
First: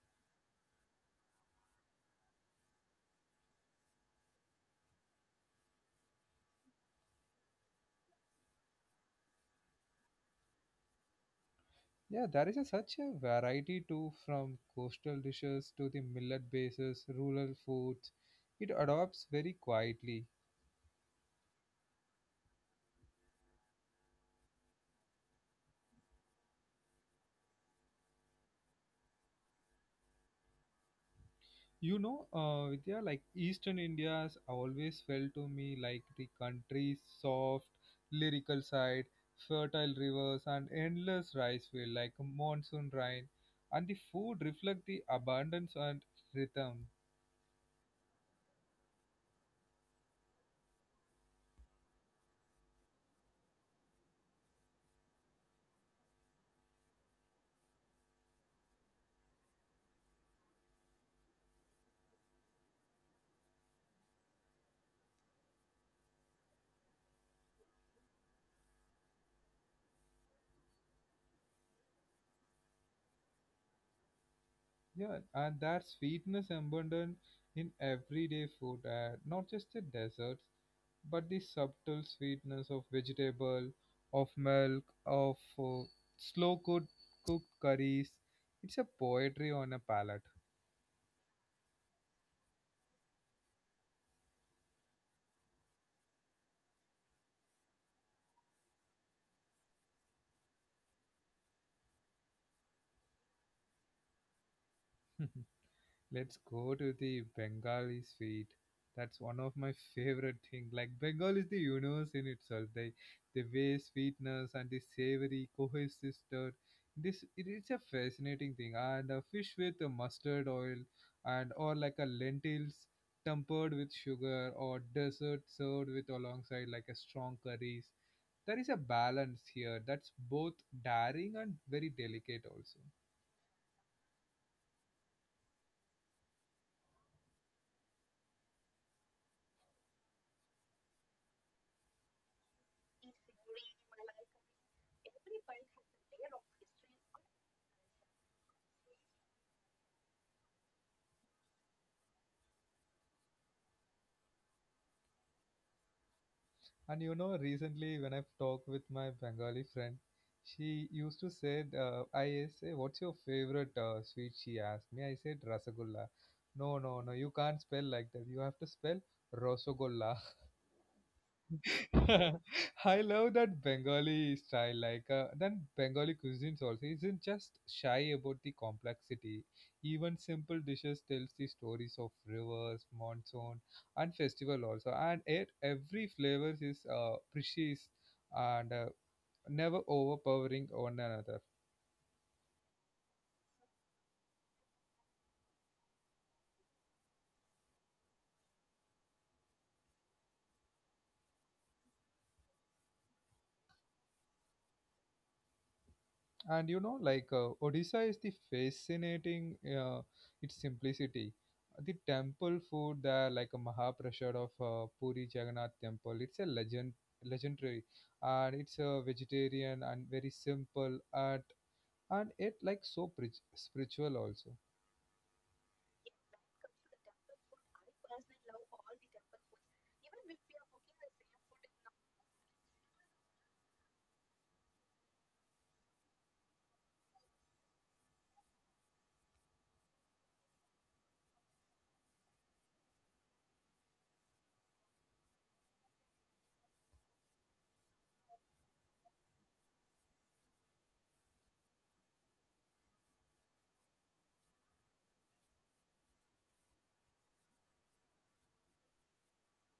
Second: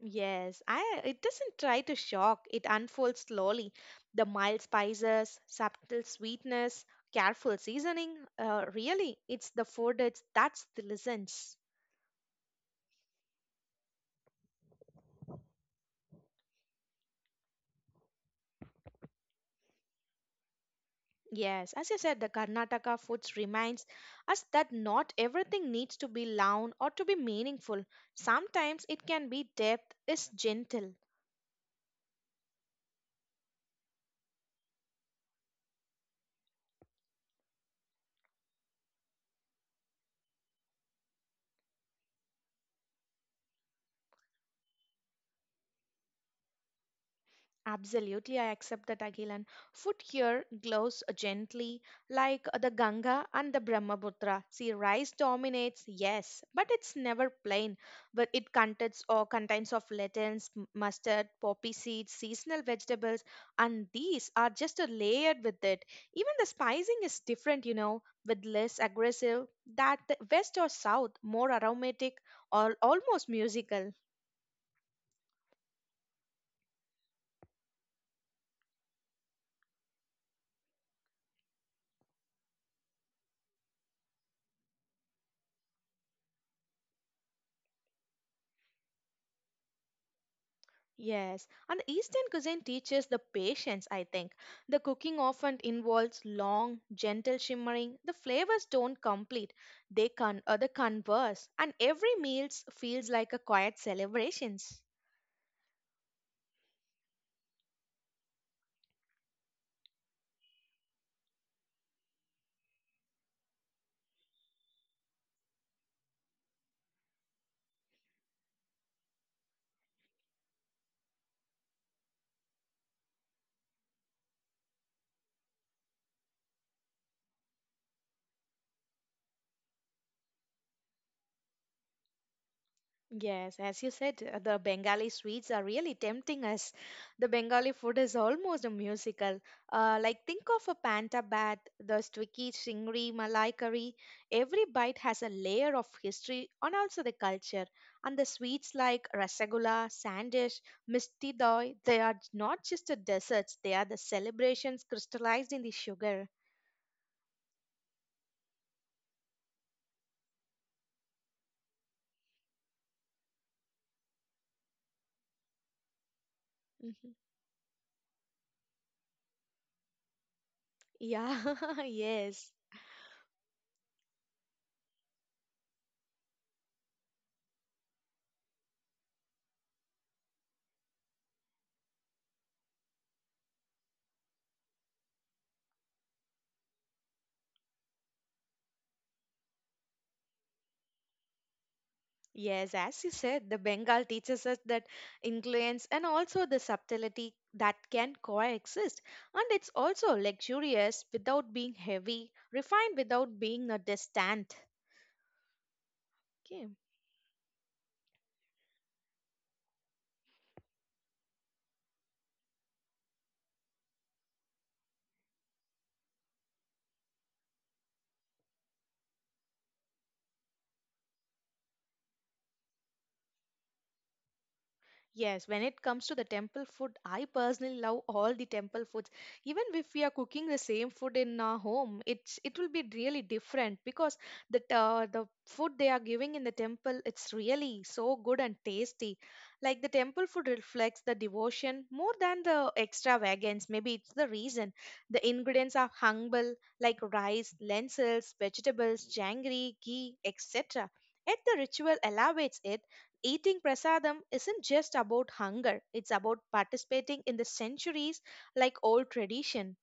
Speaker 2: Yes, it doesn't try to shock, it unfolds slowly. The mild spices, subtle sweetness, careful seasoning. Really, it's the food it's, that's the lessons.
Speaker 1: Yeah, there is a, such a variety too from coastal dishes to the millet bases, rural foods. It adopts very quietly.
Speaker 2: Yes, as you said, the Karnataka foods reminds us that not everything needs to be loud or to be meaningful. Sometimes it can be depth is gentle.
Speaker 1: You know, Vidya, like Eastern India has always felt to me like the country's soft, lyrical side, fertile rivers, and endless rice field like monsoon rain, and the food reflect the abundance and rhythm.
Speaker 2: Absolutely, I accept that, Agilan. Foot here glows gently like the Ganga and the Brahmaputra. See, rice dominates, yes, but it's never plain. But it contains of lentils, mustard, poppy seeds, seasonal vegetables, and these are just a layered with it. Even the spicing is different, you know, with less aggressive that the west or south, more aromatic or almost musical.
Speaker 1: Yeah, and that sweetness abundant in everyday food, not just the desserts, but the subtle sweetness of vegetable, of milk, of slow cooked curries. It's a poetry on a palate.
Speaker 2: Yes, and the Eastern cuisine teaches the patience, I think. The cooking often involves long, gentle shimmering. The flavors don't complete, they converse, and every meal feels like a quiet celebrations.
Speaker 1: Let's go to the Bengali sweet. That's one of my favorite thing. Like Bengal is the universe in itself. They the way sweetness and the savory cohesister. This it is a fascinating thing. And a fish with a mustard oil and or like a lentils tempered with sugar or dessert served with alongside like a strong curries. There is a balance here that's both daring and very delicate also.
Speaker 2: Yes, as you said, the Bengali sweets are really tempting us. The Bengali food is almost a musical. Like think of a panta bat, the sticky chingri, malai curry. Every bite has a layer of history and also the culture. And the sweets like rasagulla, sandish, misti doi, they are not just the desserts, they are the celebrations crystallized in the sugar.
Speaker 1: And you know, recently when I've talked with my Bengali friend, she used to say, I say, what's your favorite sweet? She asked me. I said, Rasagulla. No, no, no,
Speaker 2: Mhm.
Speaker 1: you can't spell like that. You have to spell Rosagulla.
Speaker 2: Yeah, yes.
Speaker 1: I love that Bengali style. Like then Bengali cuisines also isn't just shy about the complexity. Even simple dishes tells the stories of rivers, monsoon, and festival also. And it every flavors is precious and never overpowering one another.
Speaker 2: Yes, as you said, the Bengal teaches us that influence and also the subtlety that can coexist. And it's also luxurious without being heavy, refined without being a distant. Okay.
Speaker 1: And you know like Odisha is the fascinating its simplicity, the temple food there like a mahaprasad of Puri Jagannath Temple, it's a legendary, and it's a vegetarian and very simple, and and it like so spiritual also.
Speaker 2: Yes, when it comes to the temple food, I personally love all the temple foods. Even if we are cooking the same food in our home, it will be really different because the food they are giving in the temple, it's really so good and tasty. Like the temple food reflects the devotion more than the extravagance. Maybe it's the reason. The ingredients are humble, like rice, lentils, vegetables, jangri, ghee, etc. Yet the ritual elevates it. Eating prasadam isn't just about hunger, it's about participating in the centuries like old tradition.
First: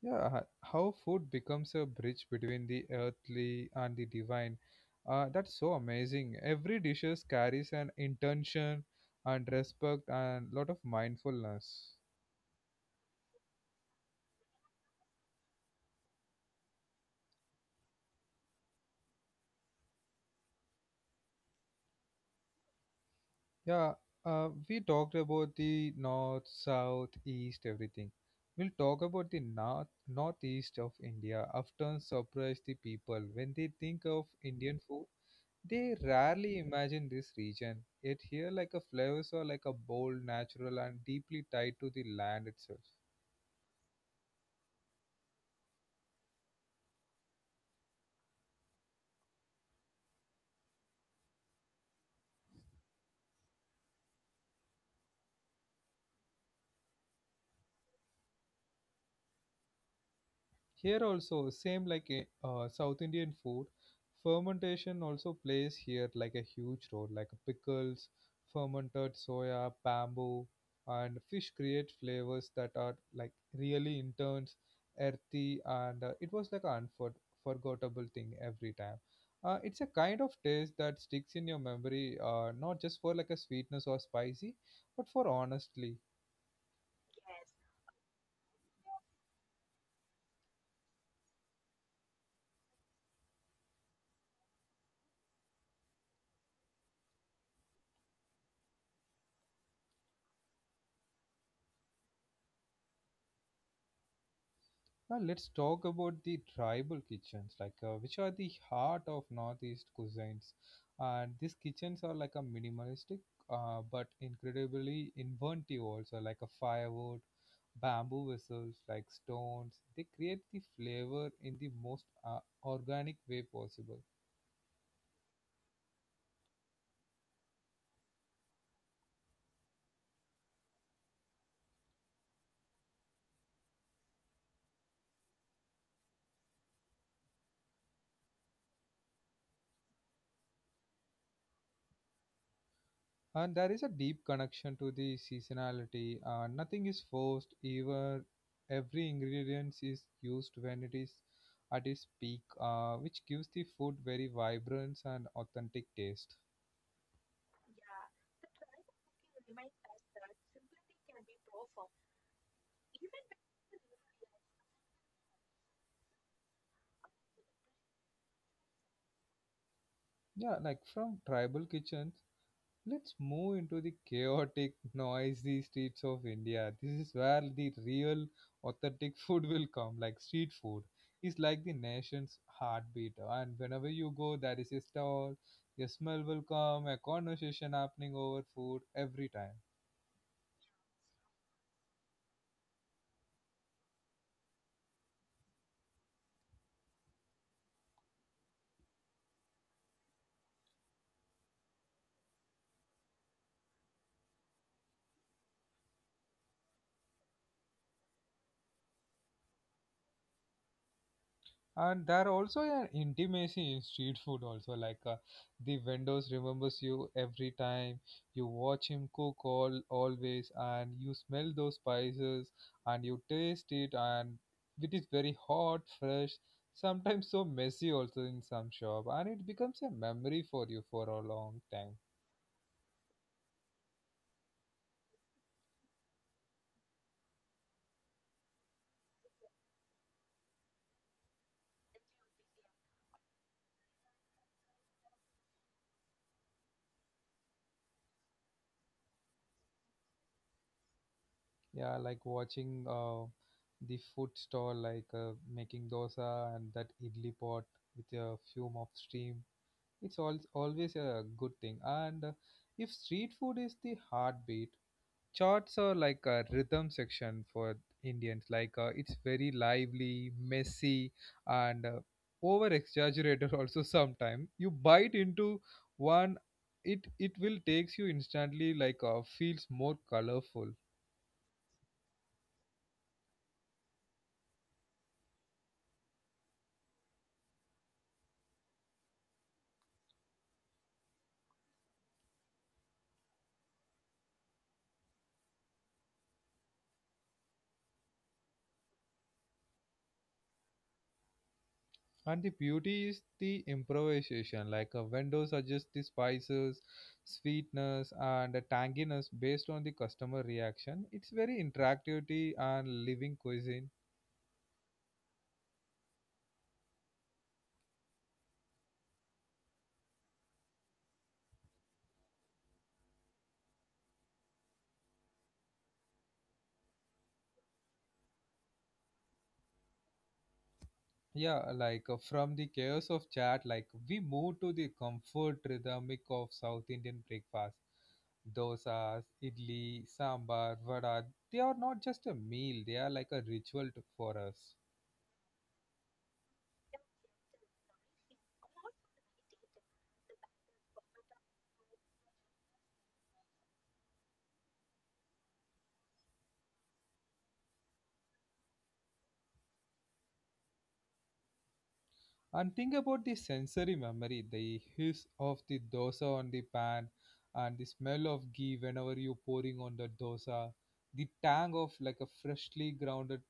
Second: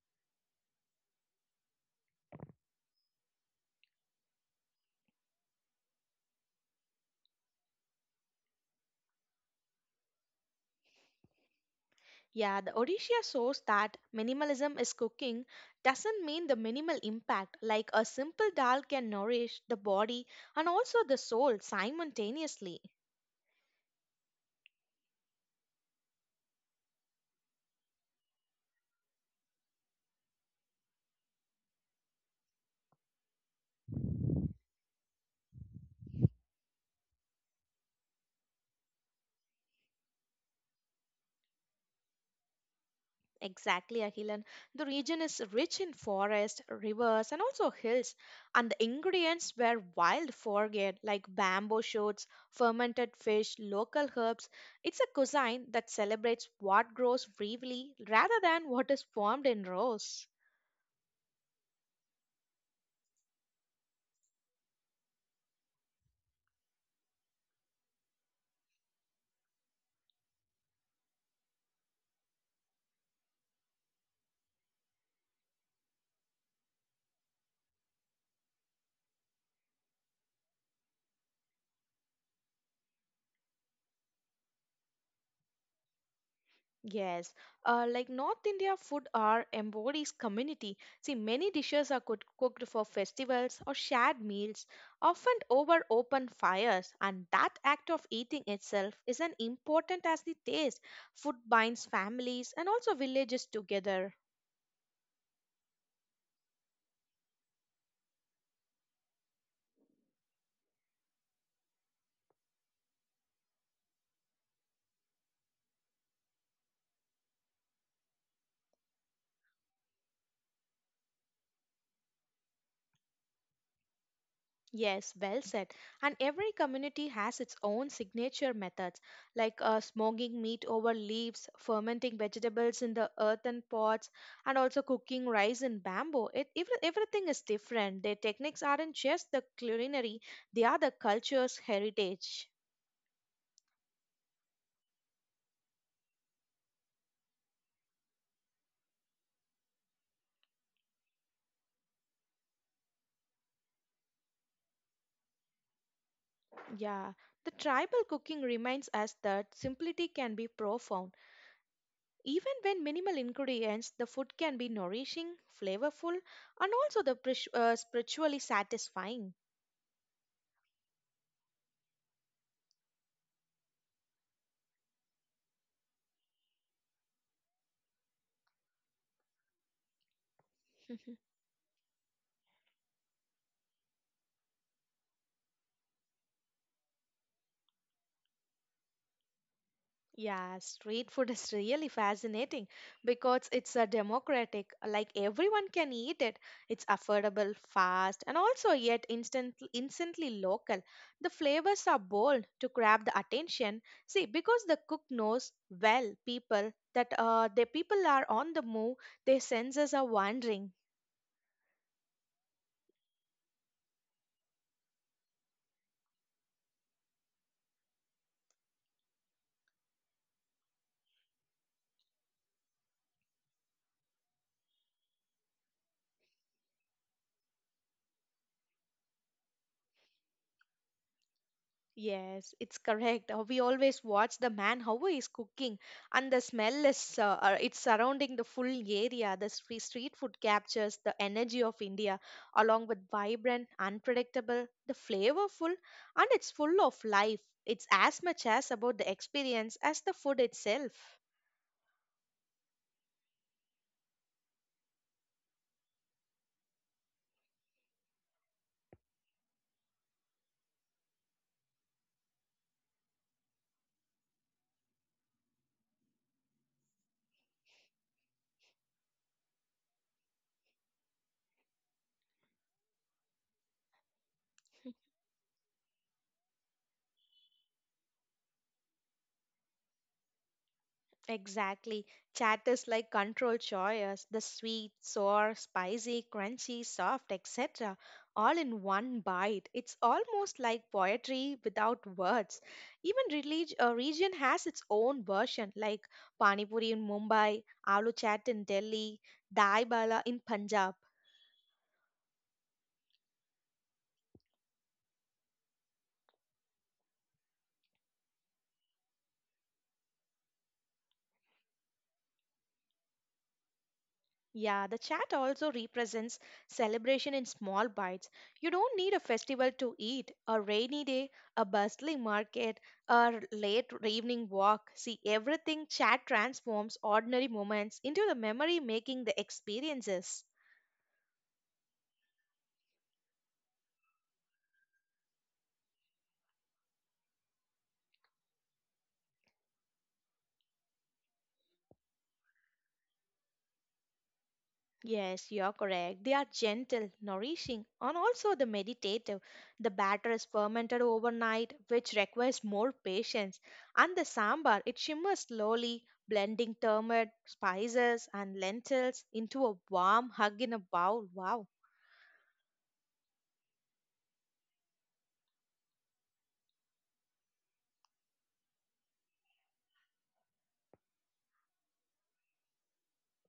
Speaker 1: Yeah, how food becomes a bridge between the earthly and the divine. That's so amazing. Every dishes carries an intention and respect and lot of mindfulness.
Speaker 2: Yeah, the Odisha shows that minimalism is cooking doesn't mean the minimal impact, like a simple dal can nourish the body and also the soul simultaneously.
Speaker 1: Yeah, we talked about the north, south, east, everything. We'll talk about the north, northeast of India. Often surprise the people when they think of Indian food. They rarely imagine this region, yet here like a flavors are like a bold, natural and deeply tied to the land itself.
Speaker 2: Exactly, Ahilan. The region is rich in forests, rivers, and also hills, and the ingredients were wild foraged like bamboo shoots, fermented fish, local herbs. It's a cuisine that celebrates what grows briefly rather than what is formed in rows.
Speaker 1: Here also, same like South Indian food, fermentation also plays here like a huge role. Like pickles, fermented soya, bamboo, and fish create flavors that are like really intense, earthy, and it was like an unforgettable thing every time. It's a kind of taste that sticks in your memory, not just for like a sweetness or spicy, but for honestly.
Speaker 2: Yes, like North India food are embodies community. See, many dishes are cooked for festivals or shared meals, often over open fires, and that act of eating itself is as important as the taste. Food binds families and also villages together.
Speaker 1: Well, let's talk about the tribal kitchens, like which are the heart of Northeast cuisines. And these kitchens are like a minimalistic, but incredibly inventive also, like a firewood, bamboo vessels, like stones. They create the flavor in the most organic way possible.
Speaker 2: Yes, well said. And every community has its own signature methods, like smoking meat over leaves, fermenting vegetables in the earthen pots, and also cooking rice in bamboo. Everything is different. Their techniques aren't just the culinary, they are the culture's heritage.
Speaker 1: And there is a deep connection to the seasonality. Nothing is forced, even every ingredient is used when it is at its peak, which gives the food very vibrant and authentic taste.
Speaker 2: Yeah. The tribal cooking reminds us that simplicity can be profound. Even when minimal ingredients, the food can be nourishing, flavorful, and also the spiritually satisfying.
Speaker 1: Yeah, like from tribal kitchens, let's move into the chaotic, noisy streets of India. This is where the real, authentic food will come. Like street food
Speaker 2: Mhm.
Speaker 1: is like the nation's heartbeat, and whenever you go, there is a stall. A smell will come, a conversation happening over food every time.
Speaker 2: Yeah, street food is really fascinating because it's a democratic, like everyone can eat it. It's affordable, fast, and also yet instantly local. The flavors are bold to grab the attention. See, because the cook knows well people that the people are on the move, their senses are wandering.
Speaker 1: And there also an intimacy in street food also like the vendors remembers you every time, you watch him cook all always and you smell those spices and you taste it and it is very hot fresh, sometimes so messy also in some shop, and it becomes a memory for you for a long time.
Speaker 2: Yes, it's correct. We always watch the man how he is cooking, and the smell is it's surrounding the full area. The street food captures the energy of India, along with vibrant, unpredictable, the flavorful, and it's full of life. It's as much as about the experience as the food itself.
Speaker 1: Yeah, like watching the food stall like making dosa and that idli pot with a fume of steam. It's always a good thing. And if street food is the heartbeat, charts are like a rhythm section for Indians. Like it's very lively, messy, and over exaggerated also sometimes. You bite into one, it will takes you instantly feels more colorful.
Speaker 2: Exactly. Chat is like controlled choice, the sweet, sour, spicy, crunchy, soft, etc. all in one bite. It's almost like poetry without words. Even a region has its own version, like Pani Puri in Mumbai, Aloo Chat in Delhi, Dai Bala in Punjab.
Speaker 1: And the beauty is the improvisation, like a vendor suggests the spices, sweetness, and the tanginess based on the customer reaction. It's very interactivity and living cuisine.
Speaker 2: Yeah, the chat also represents celebration in small bites. You don't need a festival to eat, a rainy day, a bustling market, a late evening walk. See, everything chat transforms ordinary moments into the memory making the experiences.
Speaker 1: Yeah, from the chaos of chat, like we move to the comfort rhythmic of South Indian breakfast. Dosas, idli, sambar, vada, they are not just a meal, they are like a ritual to, for us.
Speaker 2: Yes, you're correct. They are gentle, nourishing, and also the meditative. The batter is fermented overnight, which requires more patience. And the sambar, it shimmers slowly, blending turmeric, spices, and lentils into a warm hug in a bowl. Wow.
Speaker 1: And think about the sensory memory, the hiss of the dosa on the pan, and the smell of ghee whenever you're pouring on the dosa, the tang of like a freshly grounded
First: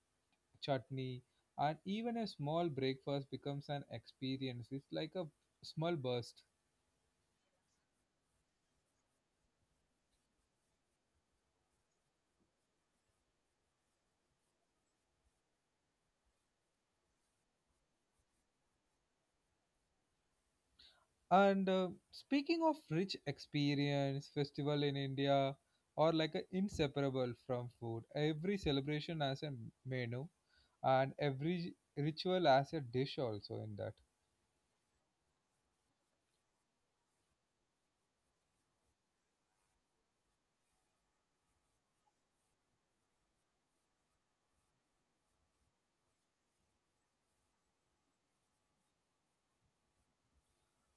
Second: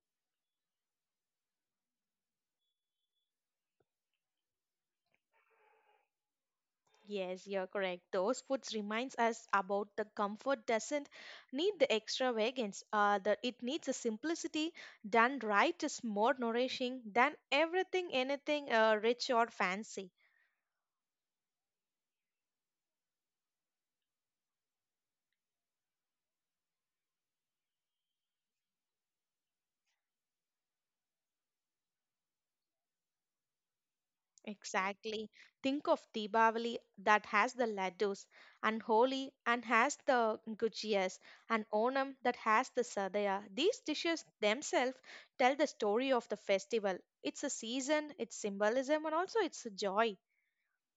Speaker 1: chutney, and even a small breakfast becomes an experience. It's like a small burst.
Speaker 2: Yes, you're correct. Those foods reminds us about the comfort doesn't need the extravagance. That it needs a simplicity done right is more nourishing than everything, anything rich or fancy.
Speaker 1: And Speaking of rich experience, festival in India are like a inseparable from food. Every celebration has a menu, and every ritual has a dish also in that.
Speaker 2: Exactly. Think of Deepavali that has the laddus, and Holi and has the gujias, and Onam that has the sadaya. These dishes themselves tell the story of the festival. It's a season, its symbolism, and also it's a joy.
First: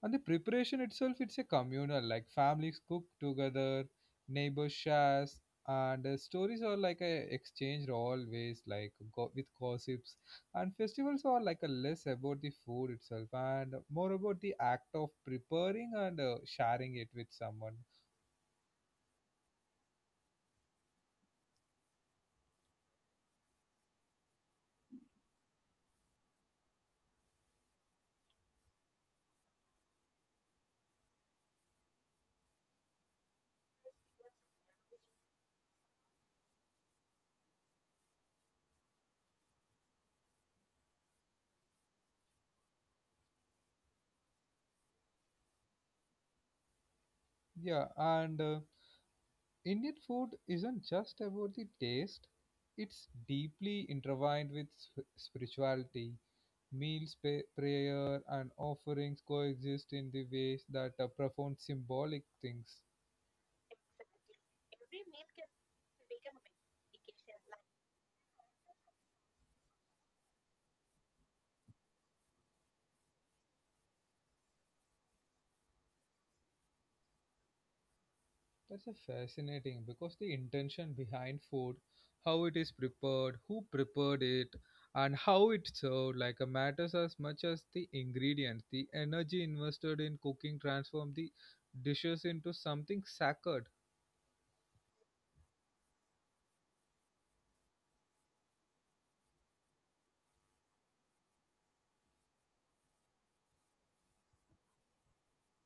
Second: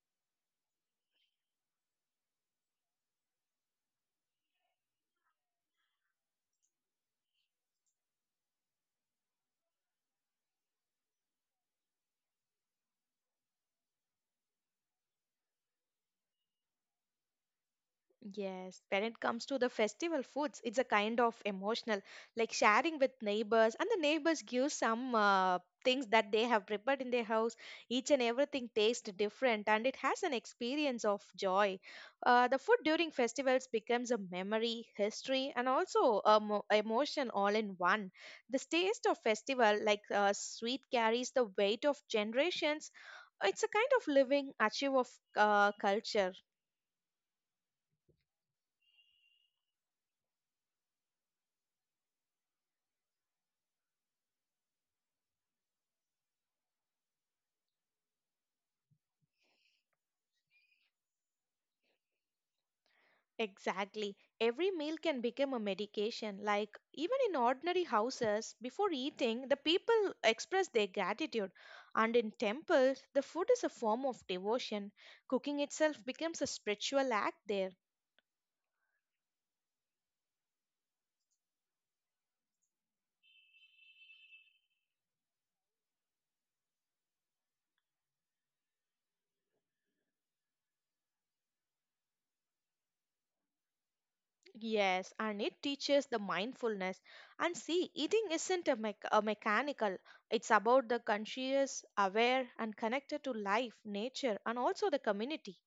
Speaker 1: And the preparation itself, it's a communal, like families cook together, neighbors shares, and stories are like a exchanged always, with gossips. And festivals are like a less about the food itself and more about the act of preparing and sharing it with someone.
Speaker 2: Yes, when it comes to the festival foods, it's a kind of emotional, like sharing with neighbors, and the neighbors give some things that they have prepared in their house. Each and everything tastes different, and it has an experience of joy. The food during festivals becomes a memory, history, and also a emotion all in one. This taste of festival, like sweet, carries the weight of generations. It's a kind of living archive of culture.
Speaker 1: Yeah, and Indian food isn't just about the taste; it's deeply intertwined with spirituality. Meals, prayer, and offerings coexist in the ways that are profound symbolic things.
Speaker 2: Exactly. Every meal can become a medication. Like, even in ordinary houses, before eating, the people express their gratitude. And in temples, the food is a form of devotion. Cooking itself becomes a spiritual act there.
Speaker 1: That's a fascinating because the intention behind food, how it is prepared, who prepared it, and how it served, matters as much as the ingredients. The energy invested in cooking transform the dishes into something sacred.
Speaker 2: Yes, and it teaches the mindfulness. And see, eating isn't a, a mechanical, it's about the conscious, aware, and connected to life, nature, and also the community.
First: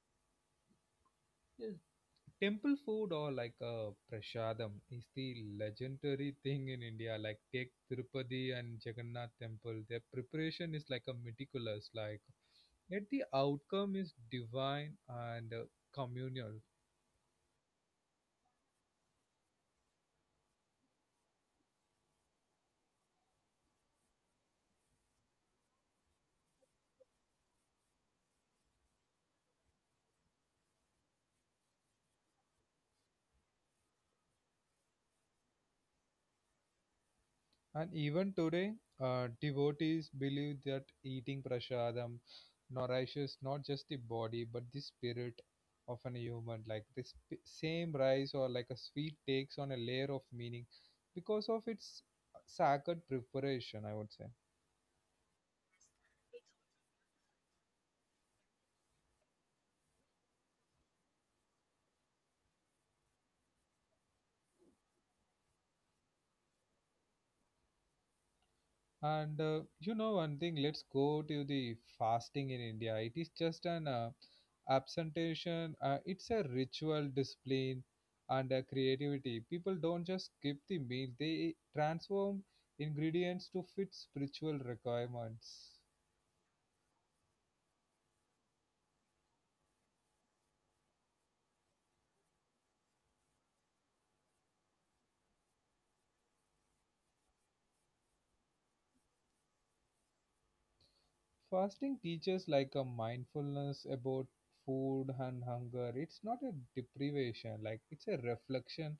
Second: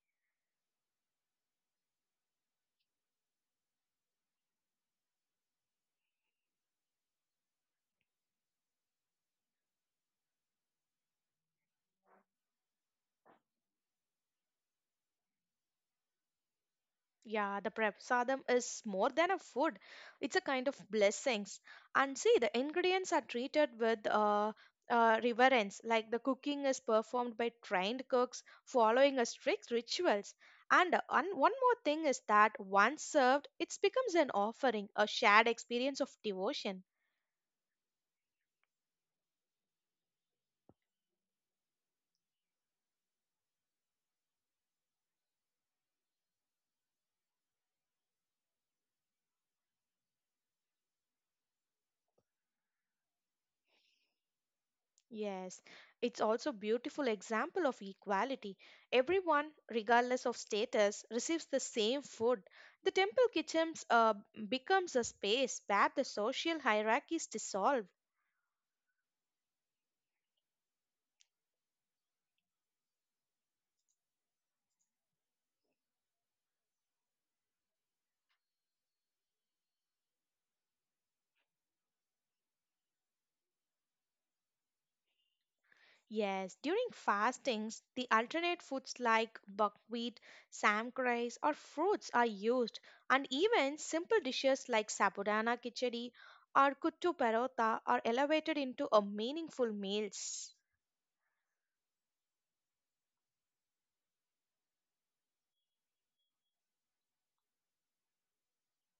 Speaker 1: Yes, Temple food or prashadam is the legendary thing in India. Like take Tirupati and Jagannath temple. Their preparation is like a meticulous. Like yet the outcome is divine and communal.
Speaker 2: Yeah, the prasadam is more than a food. It's a kind of blessings. And see, the ingredients are treated with reverence, like the cooking is performed by trained cooks following a strict rituals. And one more thing is that once served, it becomes an offering, a shared experience of devotion.
Speaker 1: And even today, devotees believe that eating prasadam nourishes not just the body but the spirit of an human. Like this same rice or like a sweet takes on a layer of meaning because of its sacred preparation, I would say.
Speaker 2: Yes, it's also beautiful example of equality. Everyone, regardless of status, receives the same food. The temple kitchens becomes a space where the social hierarchies dissolve.
Speaker 1: And you know one thing, let's go to the fasting in India. It is just an absentation. It's a ritual, discipline, and creativity. People don't just skip the meal; they transform ingredients to fit spiritual requirements.
Speaker 2: Yes, during fastings, the alternate foods like buckwheat, samkrais, or fruits are used, and even simple dishes like sabudana kichadi or kuttu parota are elevated into a meaningful meals.
Speaker 1: Fasting teaches like a mindfulness about food and hunger. It's not a deprivation; like it's a reflection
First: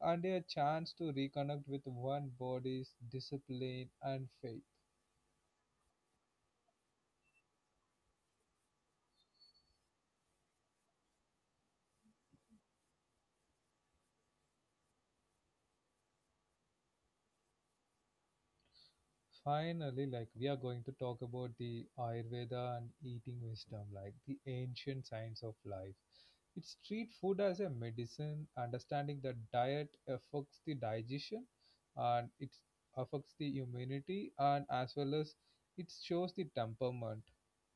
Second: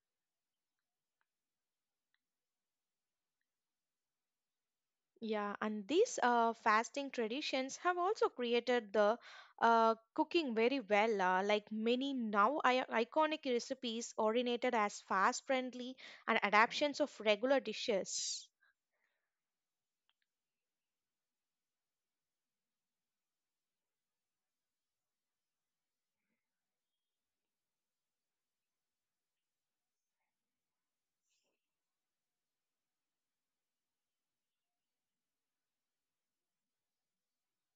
Speaker 1: and a chance to reconnect with one body's discipline and faith.
Speaker 2: Yeah, and these fasting traditions have also created the cooking very well. Like many now iconic recipes originated as fast friendly and adaptations of regular dishes.
Speaker 1: Finally, like we are going to talk about the Ayurveda and eating wisdom, like the ancient science of life. It's treat food as a medicine, understanding that diet affects the digestion and it affects the immunity and as well as it shows the temperament.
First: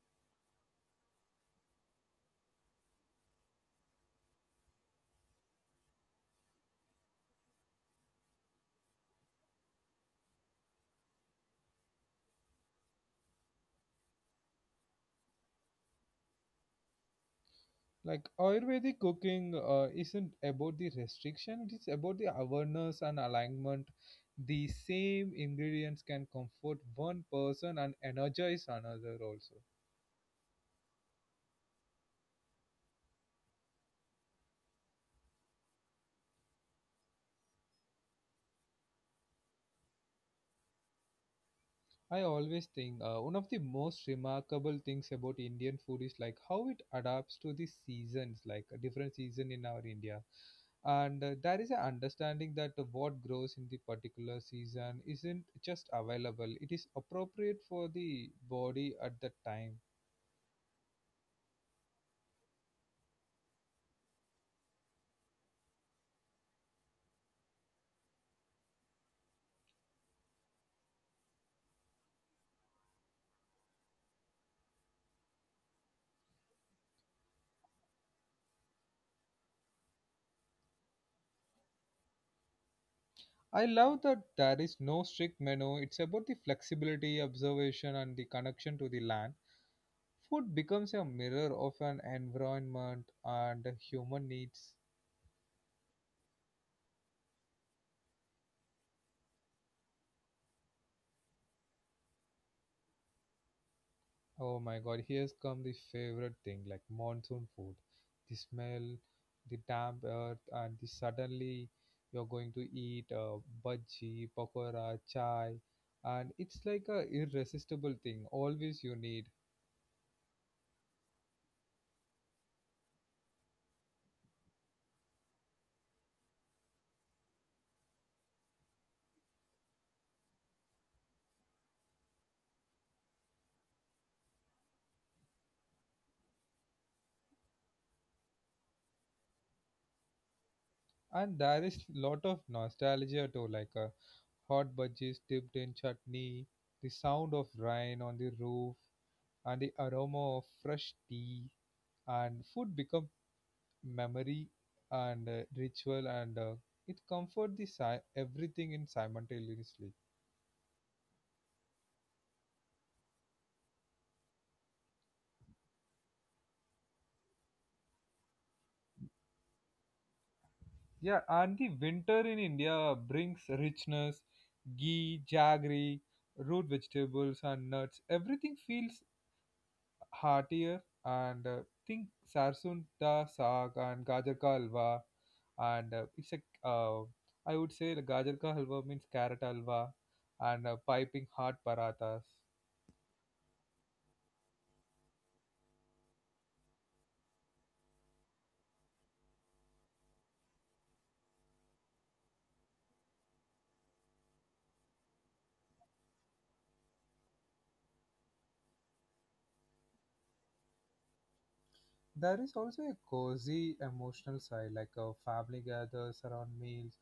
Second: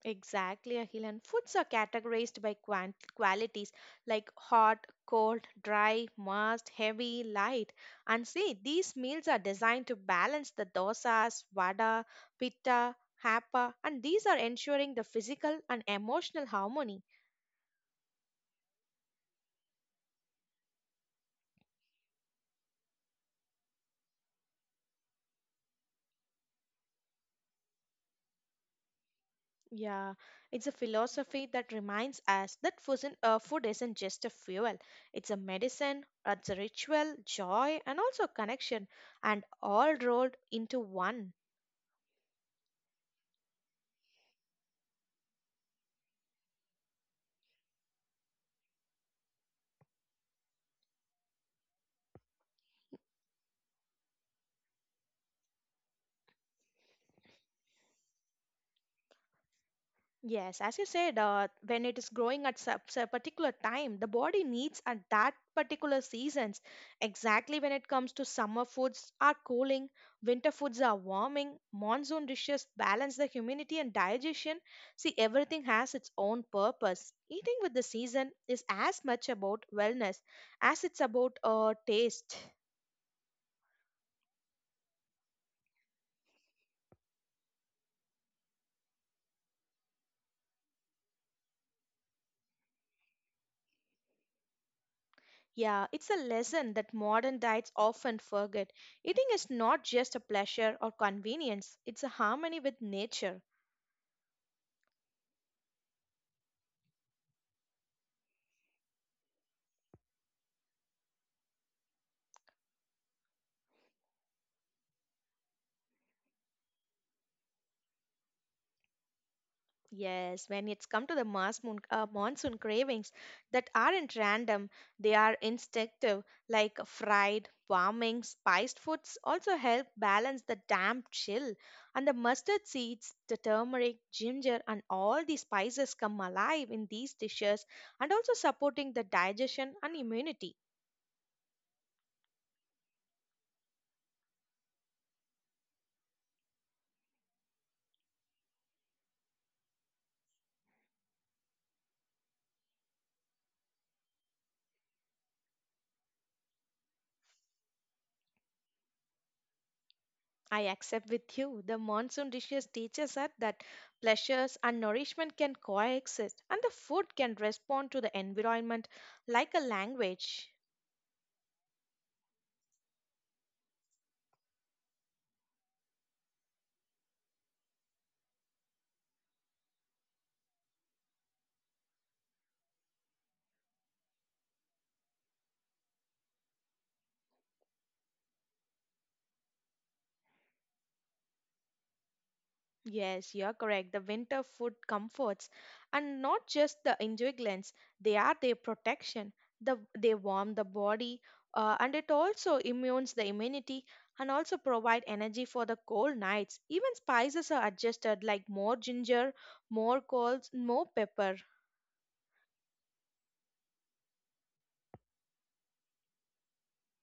Speaker 2: Exactly, Akhil. And foods are categorized by qualities like hot, cold, dry, moist, heavy, light. And see, these meals are designed to balance the dosas, vada, pitta, hapa, and these are ensuring the physical and emotional harmony.
Speaker 1: Like Ayurvedic cooking isn't about the restriction, it is about the awareness and alignment. The same ingredients can comfort one person and energize another also.
Speaker 2: Yeah, it's a philosophy that reminds us that food isn't just a fuel, it's a medicine, it's a ritual, joy, and also connection, and all rolled into one.
Speaker 1: I always think one of the most remarkable things about Indian food is like how it adapts to the seasons, like a different season in our India. And There is an understanding that what grows in the particular season isn't just available, it is appropriate for the body at that time.
Speaker 2: Yes, as you said, when it is growing at a particular time, the body needs at that particular seasons. Exactly when it comes to summer foods are cooling, winter foods are warming, monsoon dishes balance the humidity and digestion. See, everything has its own purpose. Eating with the season is as much about wellness as it's about taste.
Speaker 1: I love that there is no strict menu, it's about the flexibility, observation, and the connection to the land. Food becomes a mirror of an environment and human needs.
Speaker 2: Yeah, it's a lesson that modern diets often forget. Eating is not just a pleasure or convenience, it's a harmony with nature.
Speaker 1: Oh my god, here's come the favorite thing like monsoon food. The smell, the damp earth, and the suddenly you're going to eat bhaji, pakora, chai, and it's like a irresistible thing. Always you need,
Speaker 2: Yes, when it's come to the monsoon cravings that aren't random, they are instinctive, like fried, warming, spiced foods also help balance the damp chill. And the mustard seeds, the turmeric, ginger, and all the spices come alive in these dishes and also supporting the digestion and immunity.
Speaker 1: and there is lot of nostalgia too, hot bhajis dipped in chutney, the sound of rain on the roof, and the aroma of fresh tea and food become memory and ritual and it comforts the everything in simultaneously.
Speaker 2: I accept with you. The monsoon dishes teaches us that pleasures and nourishment can coexist, and the food can respond to the environment like a language.
Speaker 1: Yeah, and the winter in India brings richness, ghee, jaggery, root vegetables, and nuts. Everything feels heartier, and think sarsunta saag and gajar ka halwa, and it's a uh, I would say the gajar ka halwa means carrot halwa and piping hot parathas.
Speaker 2: Yes, you're correct. The winter food comforts, and not just the enjoyments, they are their protection. They warm the body, and it also immunes the immunity and also provide energy for the cold nights. Even spices are adjusted, like more ginger, more coals, more pepper.
Speaker 1: There is also a cozy emotional side, like a family gathers around meals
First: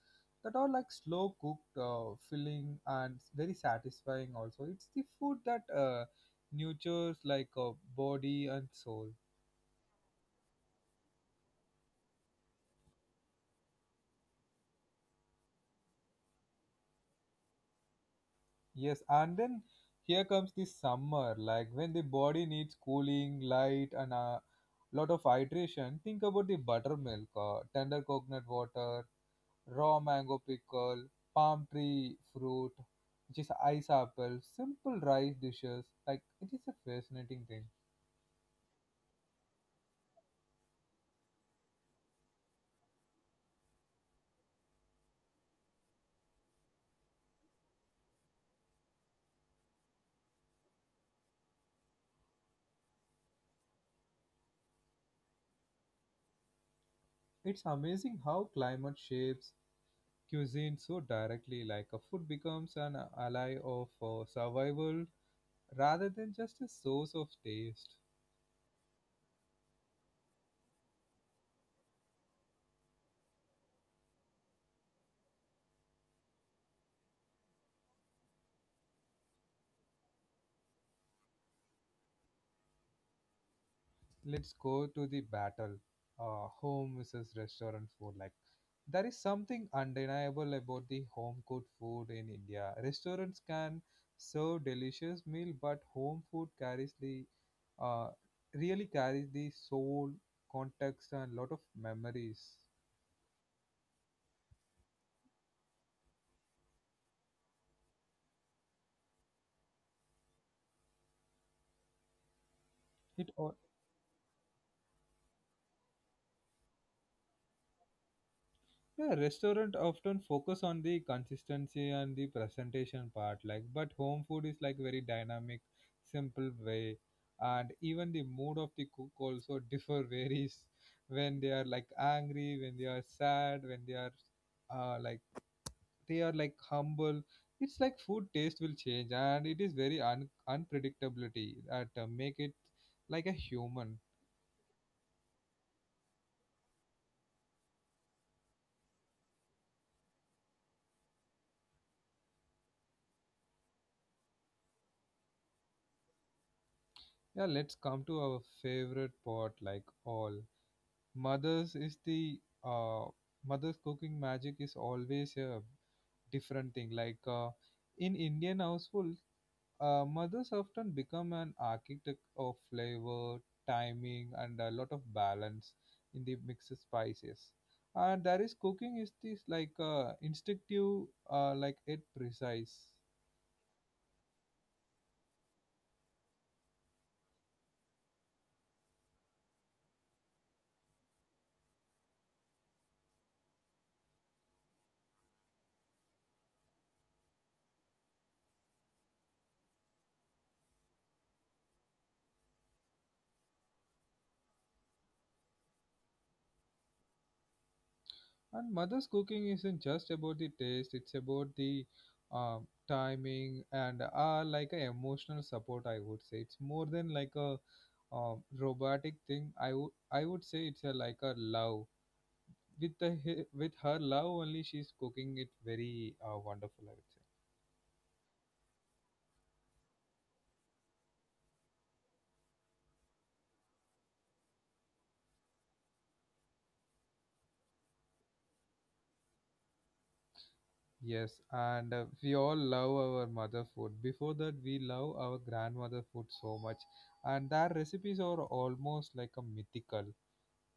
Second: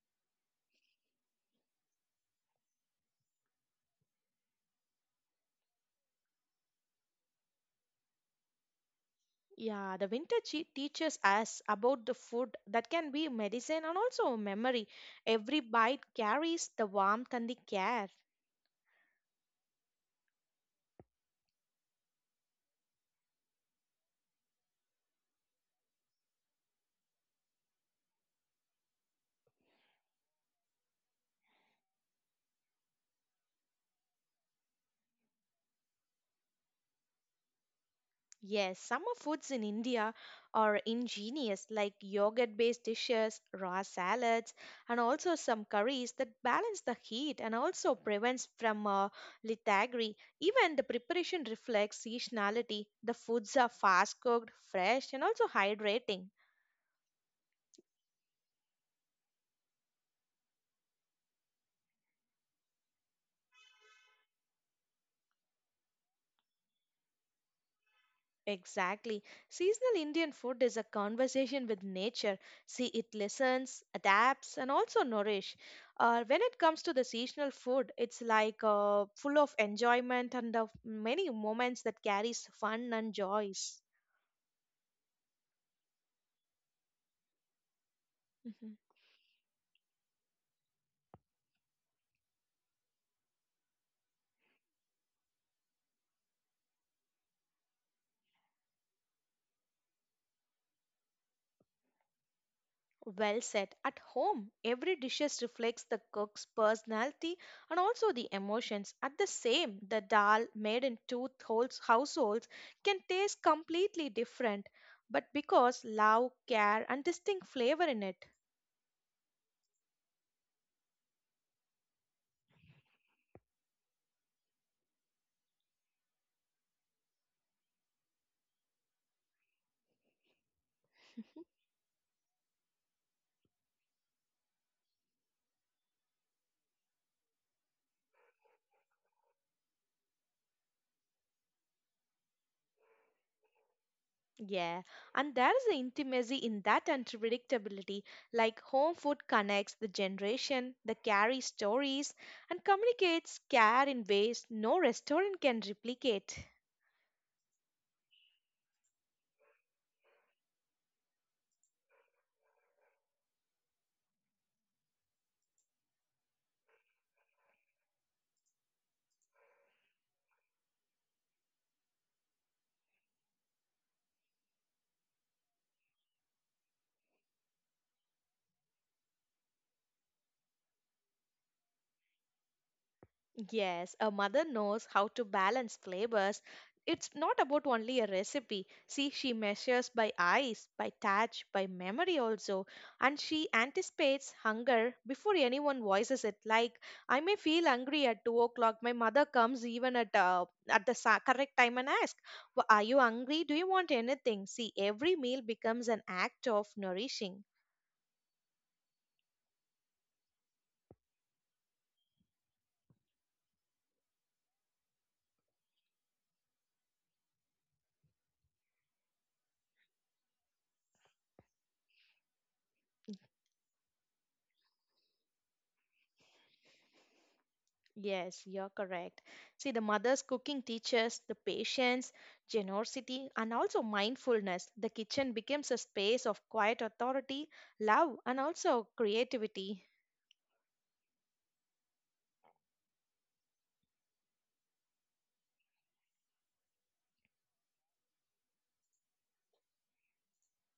Speaker 1: that are like slow cooked, filling, and very satisfying. Also, it's the food that nurtures like a body and soul.
Speaker 2: Yeah, the teaches us about the food that can be medicine and also memory. Every bite carries the warmth and the care.
Speaker 1: Yes, and then here comes the summer, like when the body needs cooling, light, and a lot of hydration. Think about the buttermilk, tender coconut water, raw mango pickle, palm tree fruit, which is ice apple, simple rice dishes. Like it is a fascinating thing.
Speaker 2: Yes, summer foods in India are ingenious, like yogurt based dishes, raw salads, and also some curries that balance the heat and also prevents from lethargy. Even the preparation reflects seasonality. The foods are fast cooked, fresh, and also hydrating.
Speaker 1: It's amazing how climate shapes cuisine so directly. Like a food becomes an ally of survival rather than just a source of taste.
Speaker 2: Exactly. Seasonal Indian food is a conversation with nature. See, it listens, adapts, and also nourish. When it comes to the seasonal food, it's like full of enjoyment and of many moments that carries fun and joys.
Speaker 1: Let's go to the battle, home versus restaurant food. Like
Speaker 2: Mm-hmm.
Speaker 1: there is something undeniable about the home cooked food in India. Restaurants can serve delicious meal, but home food carries the uh, really carries the soul, context, and lot of memories.
Speaker 2: Well said. At home, every dishes reflects the cook's personality and also the emotions. At the same, the dal made in households can
Speaker 1: it
Speaker 2: taste
Speaker 1: al-
Speaker 2: completely different, but because love, care, and distinct flavor in it.
Speaker 1: Yeah, restaurant often focus on the consistency and the presentation part, like but home food is like very dynamic, simple way, and even the mood of the cook also differ varies when they are like angry, when they are sad, when they are like they are like humble. It's like food taste will change, and it is very unpredictability that make it like a human.
Speaker 2: Yeah, and there is the intimacy in that unpredictability. Like home food connects the generation, the carry stories, and communicates care in ways no restaurant can replicate.
Speaker 1: Yeah, let's come to our favorite part, like all. Mother's is the uh, Mother's cooking magic is always a different thing. In Indian households, mothers often become an architect of flavor, timing, and a lot of balance in the mixed spices. And there is cooking is this like instinctive, like it precise.
Speaker 2: Yes, a mother knows how to balance flavors. It's not about only a recipe. See, she measures by eyes, by touch, by memory also. And she anticipates hunger before anyone voices it. Like, I may feel hungry at 2 o'clock. My mother comes even at the correct time and asks, are you hungry? Do you want anything? See, every meal becomes an act of nourishing.
Speaker 1: And mother's cooking isn't just about the taste, it's about the uh, timing and like a emotional support, I would say. It's more than like a robotic thing. I would say it's a, like a love. With the with her love only, she's cooking it very wonderful, I would say.
Speaker 2: Yes, you're correct. See, the mother's cooking teaches the patience, generosity, and also mindfulness. The kitchen becomes a space of quiet authority, love, and also creativity.
Speaker 1: Yes, and we all love our mother food. Before that, we love our grandmother food so much, and their recipes are almost like a mythical.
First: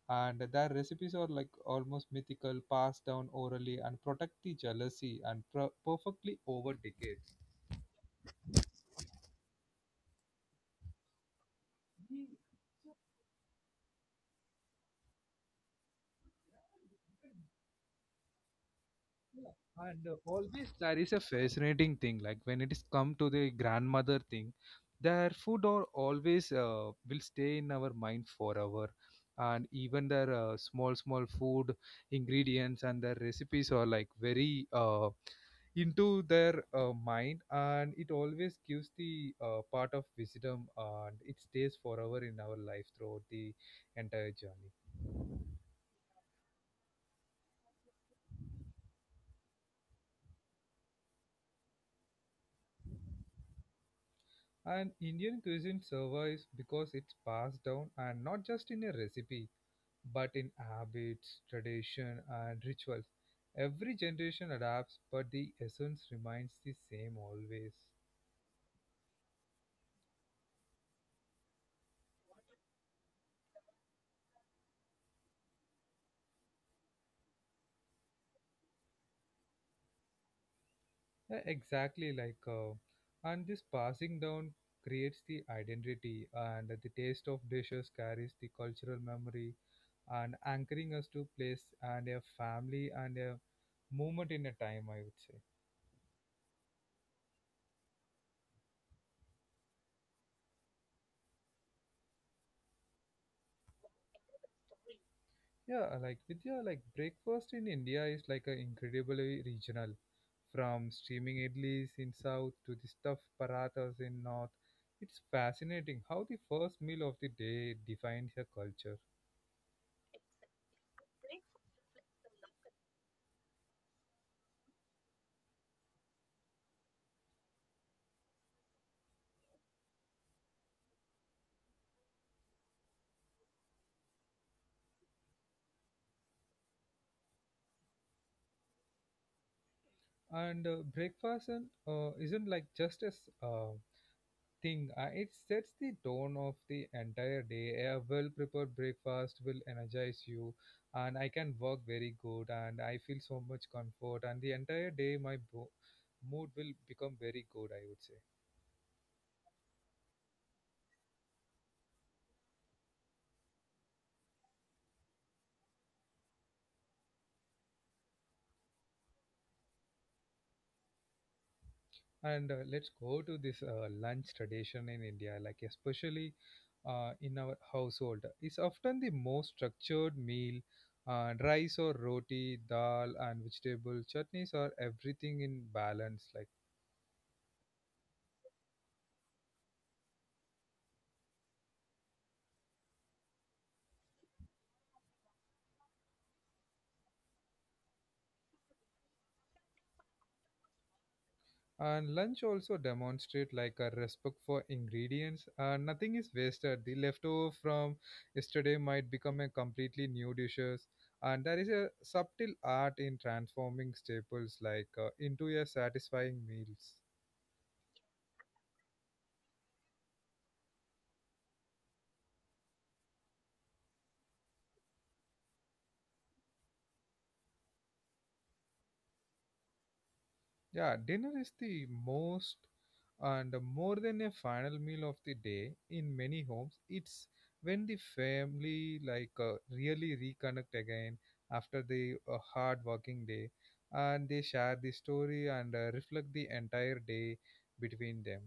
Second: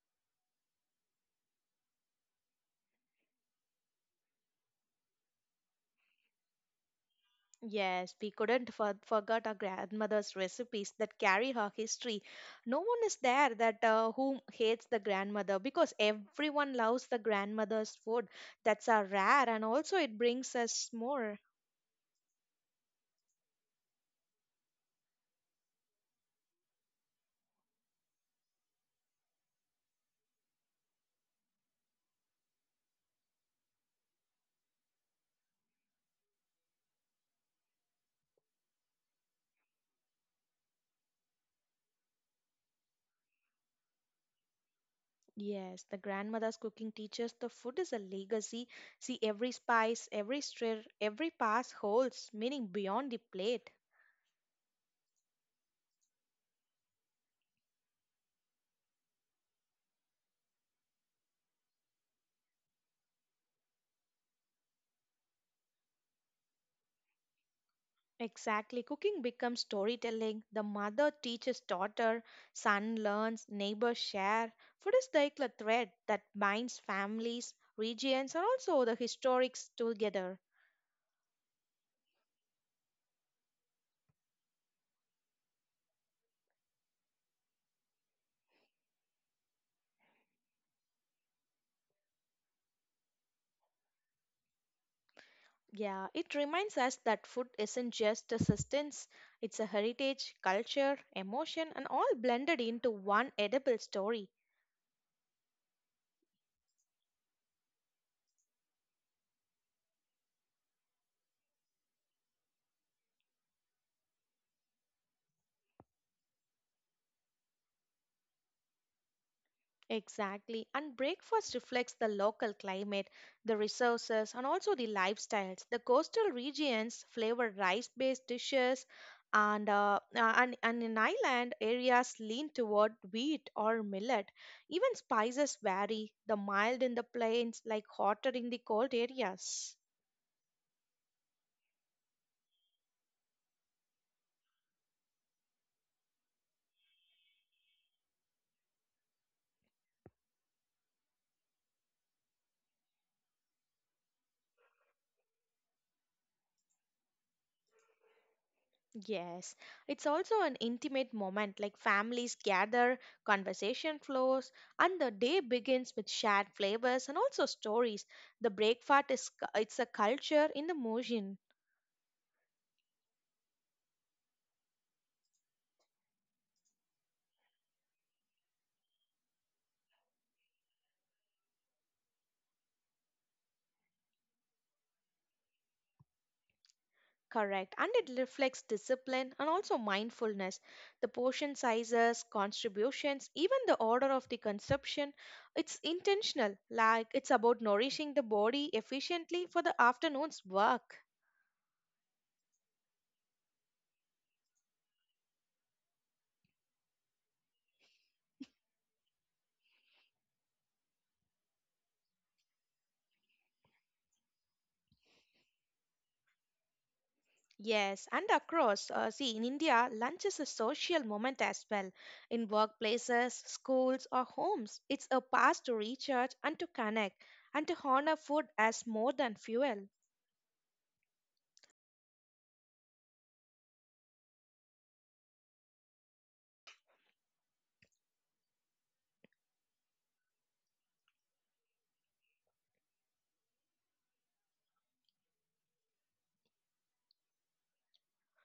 Speaker 1: And their recipes are like almost mythical, passed down orally, and protect the jealousy and perfectly over decades.
Speaker 2: Yes, we couldn't forget our grandmother's recipes that carry her history. No one is there that whom hates the grandmother because everyone loves the grandmother's food. That's a rare, and also
Speaker 1: And
Speaker 2: it
Speaker 1: Always
Speaker 2: brings us
Speaker 1: there is a
Speaker 2: more.
Speaker 1: fascinating thing, like when it is come to the grandmother thing, their food or always will stay in our mind forever, and even their small food ingredients and their recipes are like very into their mind, and it always gives the part of wisdom, and it stays forever in our life throughout the entire journey.
Speaker 2: Yes, the grandmother's cooking teaches the food is a legacy. See, every spice, every stir, every pass holds meaning beyond the plate.
Speaker 1: And Indian cuisine survives because it's passed down and not just in a recipe, but in habits, tradition, and rituals. Every generation adapts, but the essence remains the same always.
Speaker 2: Exactly. Cooking becomes storytelling. The mother teaches daughter, son learns, neighbor share. Food is like a thread that binds families, regions, and also the historics together.
Speaker 1: Yeah, exactly like, and this passing down creates the identity, and the taste of dishes carries the cultural memory, and anchoring us to place and a family and a moment in a time. I would say.
Speaker 2: Yeah, it reminds us that food isn't just a sustenance, it's a heritage, culture, emotion, and all blended into one edible story.
Speaker 1: Yeah, like Vidya, like breakfast in India is like a incredibly regional. From steaming idlis in south to the stuffed parathas in north, it's fascinating how the first meal of the day defines a culture.
Speaker 2: Exactly. And breakfast reflects the local climate, the resources, and also the lifestyles. The coastal regions flavor rice-based dishes, and, and in island areas lean toward wheat or millet. Even spices vary. The mild in the plains, like hotter in the cold areas.
Speaker 1: And Breakfast and, isn't like just as thing. It sets the tone of the entire day. A well-prepared breakfast will energize you, and I can work very good, and I feel so much comfort. And the entire day, my mood will become very good. I would say.
Speaker 2: Yes, it's also an intimate moment like families gather, conversation flows, and the day begins with shared flavors and also stories. The breakfast is it's a culture in the motion,
Speaker 1: And let's go to this lunch tradition in India, like especially in our household. It's often the most structured meal, and rice or roti, dal, and vegetable chutneys are everything in balance. Like
Speaker 2: correct, and it reflects discipline and also mindfulness. The portion sizes, contributions, even the order of the consumption, it's intentional, like it's about nourishing the body efficiently for the afternoon's work.
Speaker 1: and lunch also demonstrate like a respect for ingredients. Nothing is wasted. The leftover from yesterday might become a completely new dishes. And there is a subtle art in transforming staples like into a satisfying meals.
Speaker 2: Yes, and across, see, in India, lunch is a social moment as well. In workplaces, schools, or homes, it's a pass to recharge and to connect and to honor food as more than fuel.
Speaker 1: Yeah, dinner is the most and more than a final meal of the day in many homes. It's when the family like really reconnect again after the hard working day, and they share the story and reflect the entire day between them.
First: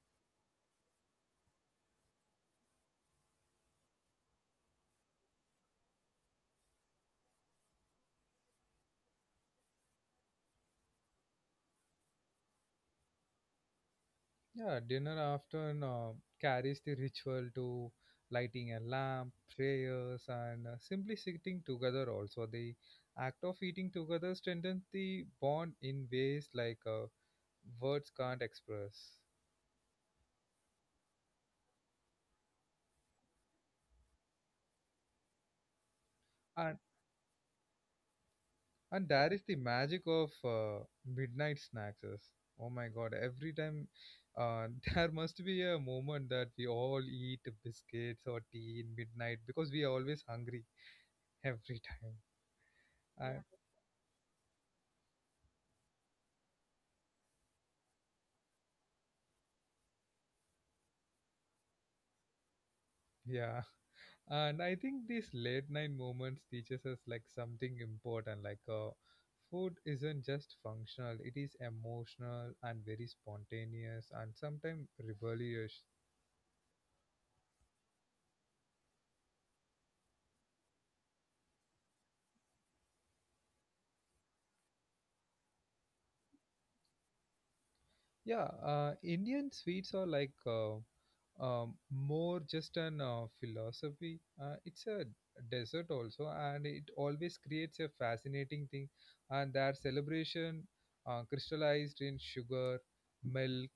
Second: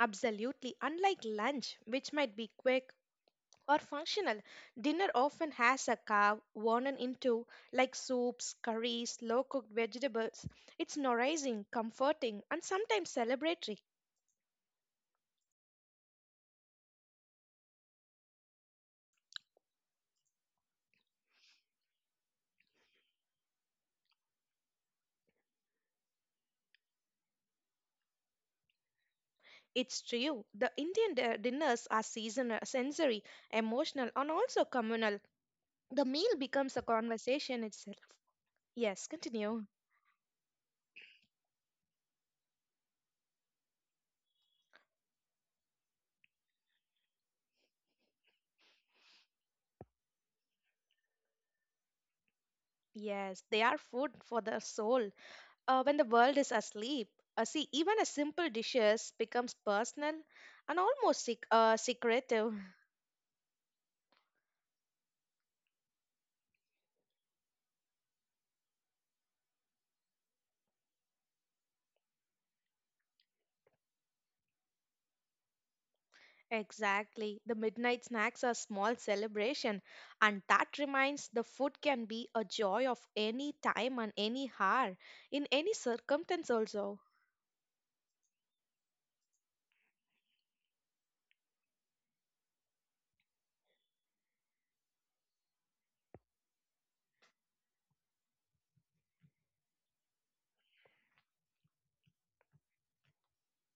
Speaker 2: Absolutely, unlike lunch, which might be quick or functional, dinner often has a carve worn into like soups, curries, low cooked vegetables. It's nourishing, comforting, and sometimes celebratory.
Speaker 1: Yeah, dinner often carries the ritual to lighting a lamp, prayers, and simply sitting together. Also, the act of eating together strengthens the bond in ways words can't express.
Speaker 2: It's true. The Indian dinners are seasonal, sensory, emotional, and also communal. The meal becomes
Speaker 1: And
Speaker 2: a conversation itself. Yes,
Speaker 1: and that is the
Speaker 2: continue.
Speaker 1: magic of midnight snacks. Oh my God! Every time uh, there must be a moment that we all eat biscuits or tea in midnight because we are always hungry every time.
Speaker 2: Yes,
Speaker 1: And
Speaker 2: they are food for the soul. When the world is asleep, see, even a simple dishes becomes personal and almost secretive.
Speaker 1: yeah. And I think these late night moments teaches us like something important, food isn't just functional, it is emotional and very spontaneous and sometimes rebellious.
Speaker 2: Exactly. The midnight snacks are small celebration, and that reminds the food can be a joy of any time and any hour, in any circumstance also.
Speaker 1: Yeah, Indian sweets are like more just an philosophy. It's a desert also, and it always creates a fascinating thing, and their celebration crystallized in sugar, milk,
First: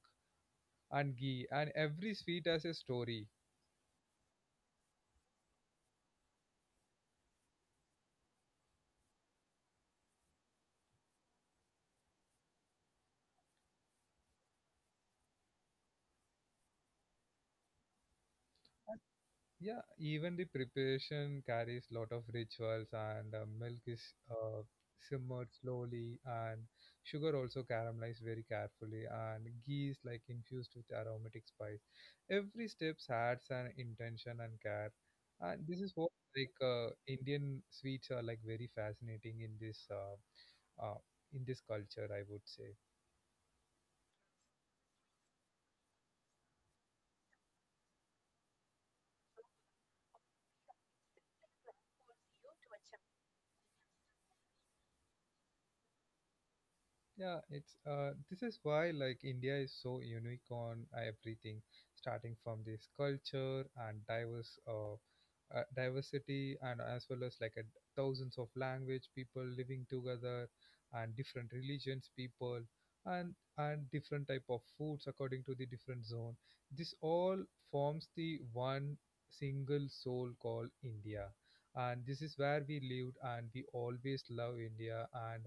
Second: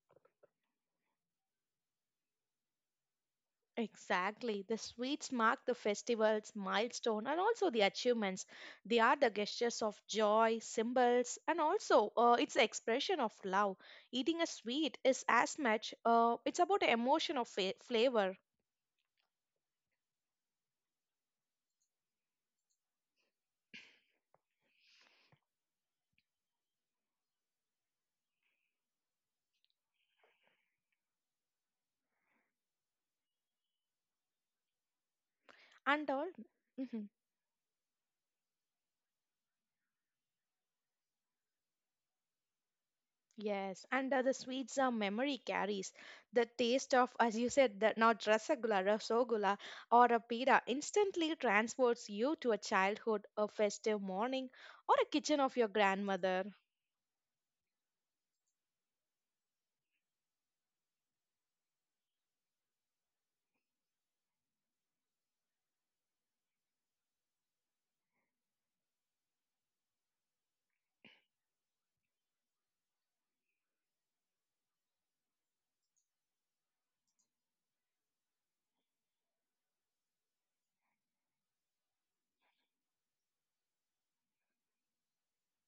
Speaker 1: and ghee, and every sweet has a story.
Speaker 2: Exactly. The sweets mark the festivals, milestone, and also the achievements. They are the gestures of joy, symbols, and also it's the expression of love. Eating a sweet is as much. It's about the emotion of flavor
Speaker 1: Yeah, even the preparation carries lot of rituals, and milk is uh, simmered slowly, and sugar also caramelized very carefully, and ghee is like infused with aromatic spice. Every step adds an intention and care, and this is
Speaker 2: and
Speaker 1: what
Speaker 2: all.
Speaker 1: like
Speaker 2: Mhm.
Speaker 1: Indian sweets are like very fascinating uh, in this culture, I would say.
Speaker 2: Yes, and the sweets are memory carries the taste of, as you said, that now rasagula, rasogula, or a pida instantly transports you to a childhood, a festive morning, or a kitchen of your grandmother.
Speaker 1: Yeah, it's this is why like India is so unique on everything, starting from this culture and diverse diversity, and as well as like a, thousands of language people living together, and different religions people, and different type of foods according to the different zone. This all forms the one single soul called India, and this is where we lived, and we always love India, and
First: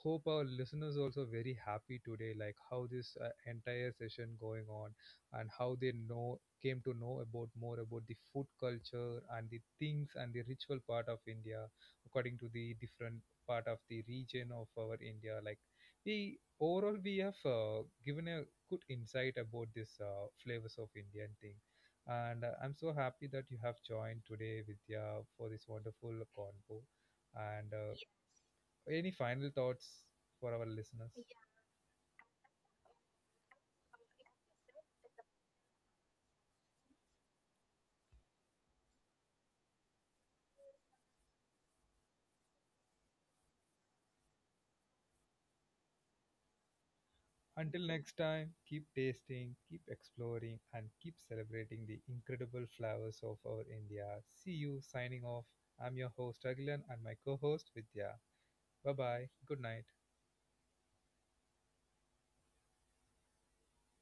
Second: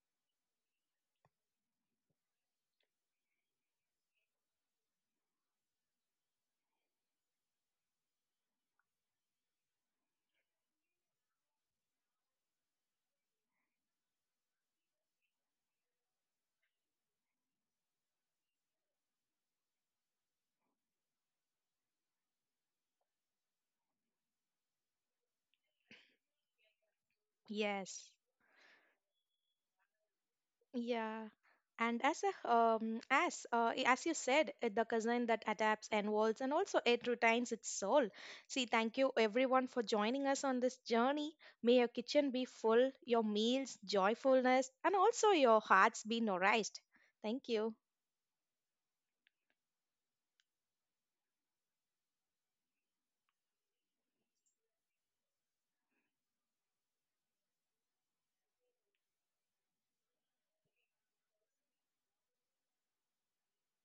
Speaker 1: hope our listeners also very happy today like how this entire session going on, and how they know came to know about more about the food culture and the things and the ritual part of India according to the different part of the region of our India. Like we overall we have given a good insight about this flavors of Indian thing, and I'm so happy that you have joined today, Vidya, for this wonderful convo, and
Speaker 2: Yes,
Speaker 1: any final thoughts for our listeners? Yeah.
Speaker 2: yeah, and as a as you said, the cousin that adapts and evolves and also it retains its soul. See, thank you everyone for joining us on this journey. May your kitchen be full, your meals joyfulness, and also your hearts be nourished. Thank
Speaker 1: Until
Speaker 2: you.
Speaker 1: next time, keep tasting, keep exploring, and keep celebrating the incredible flowers of our India. See you signing off. I'm your host, Agilan, and my co host, Vidya. Bye bye. Good night.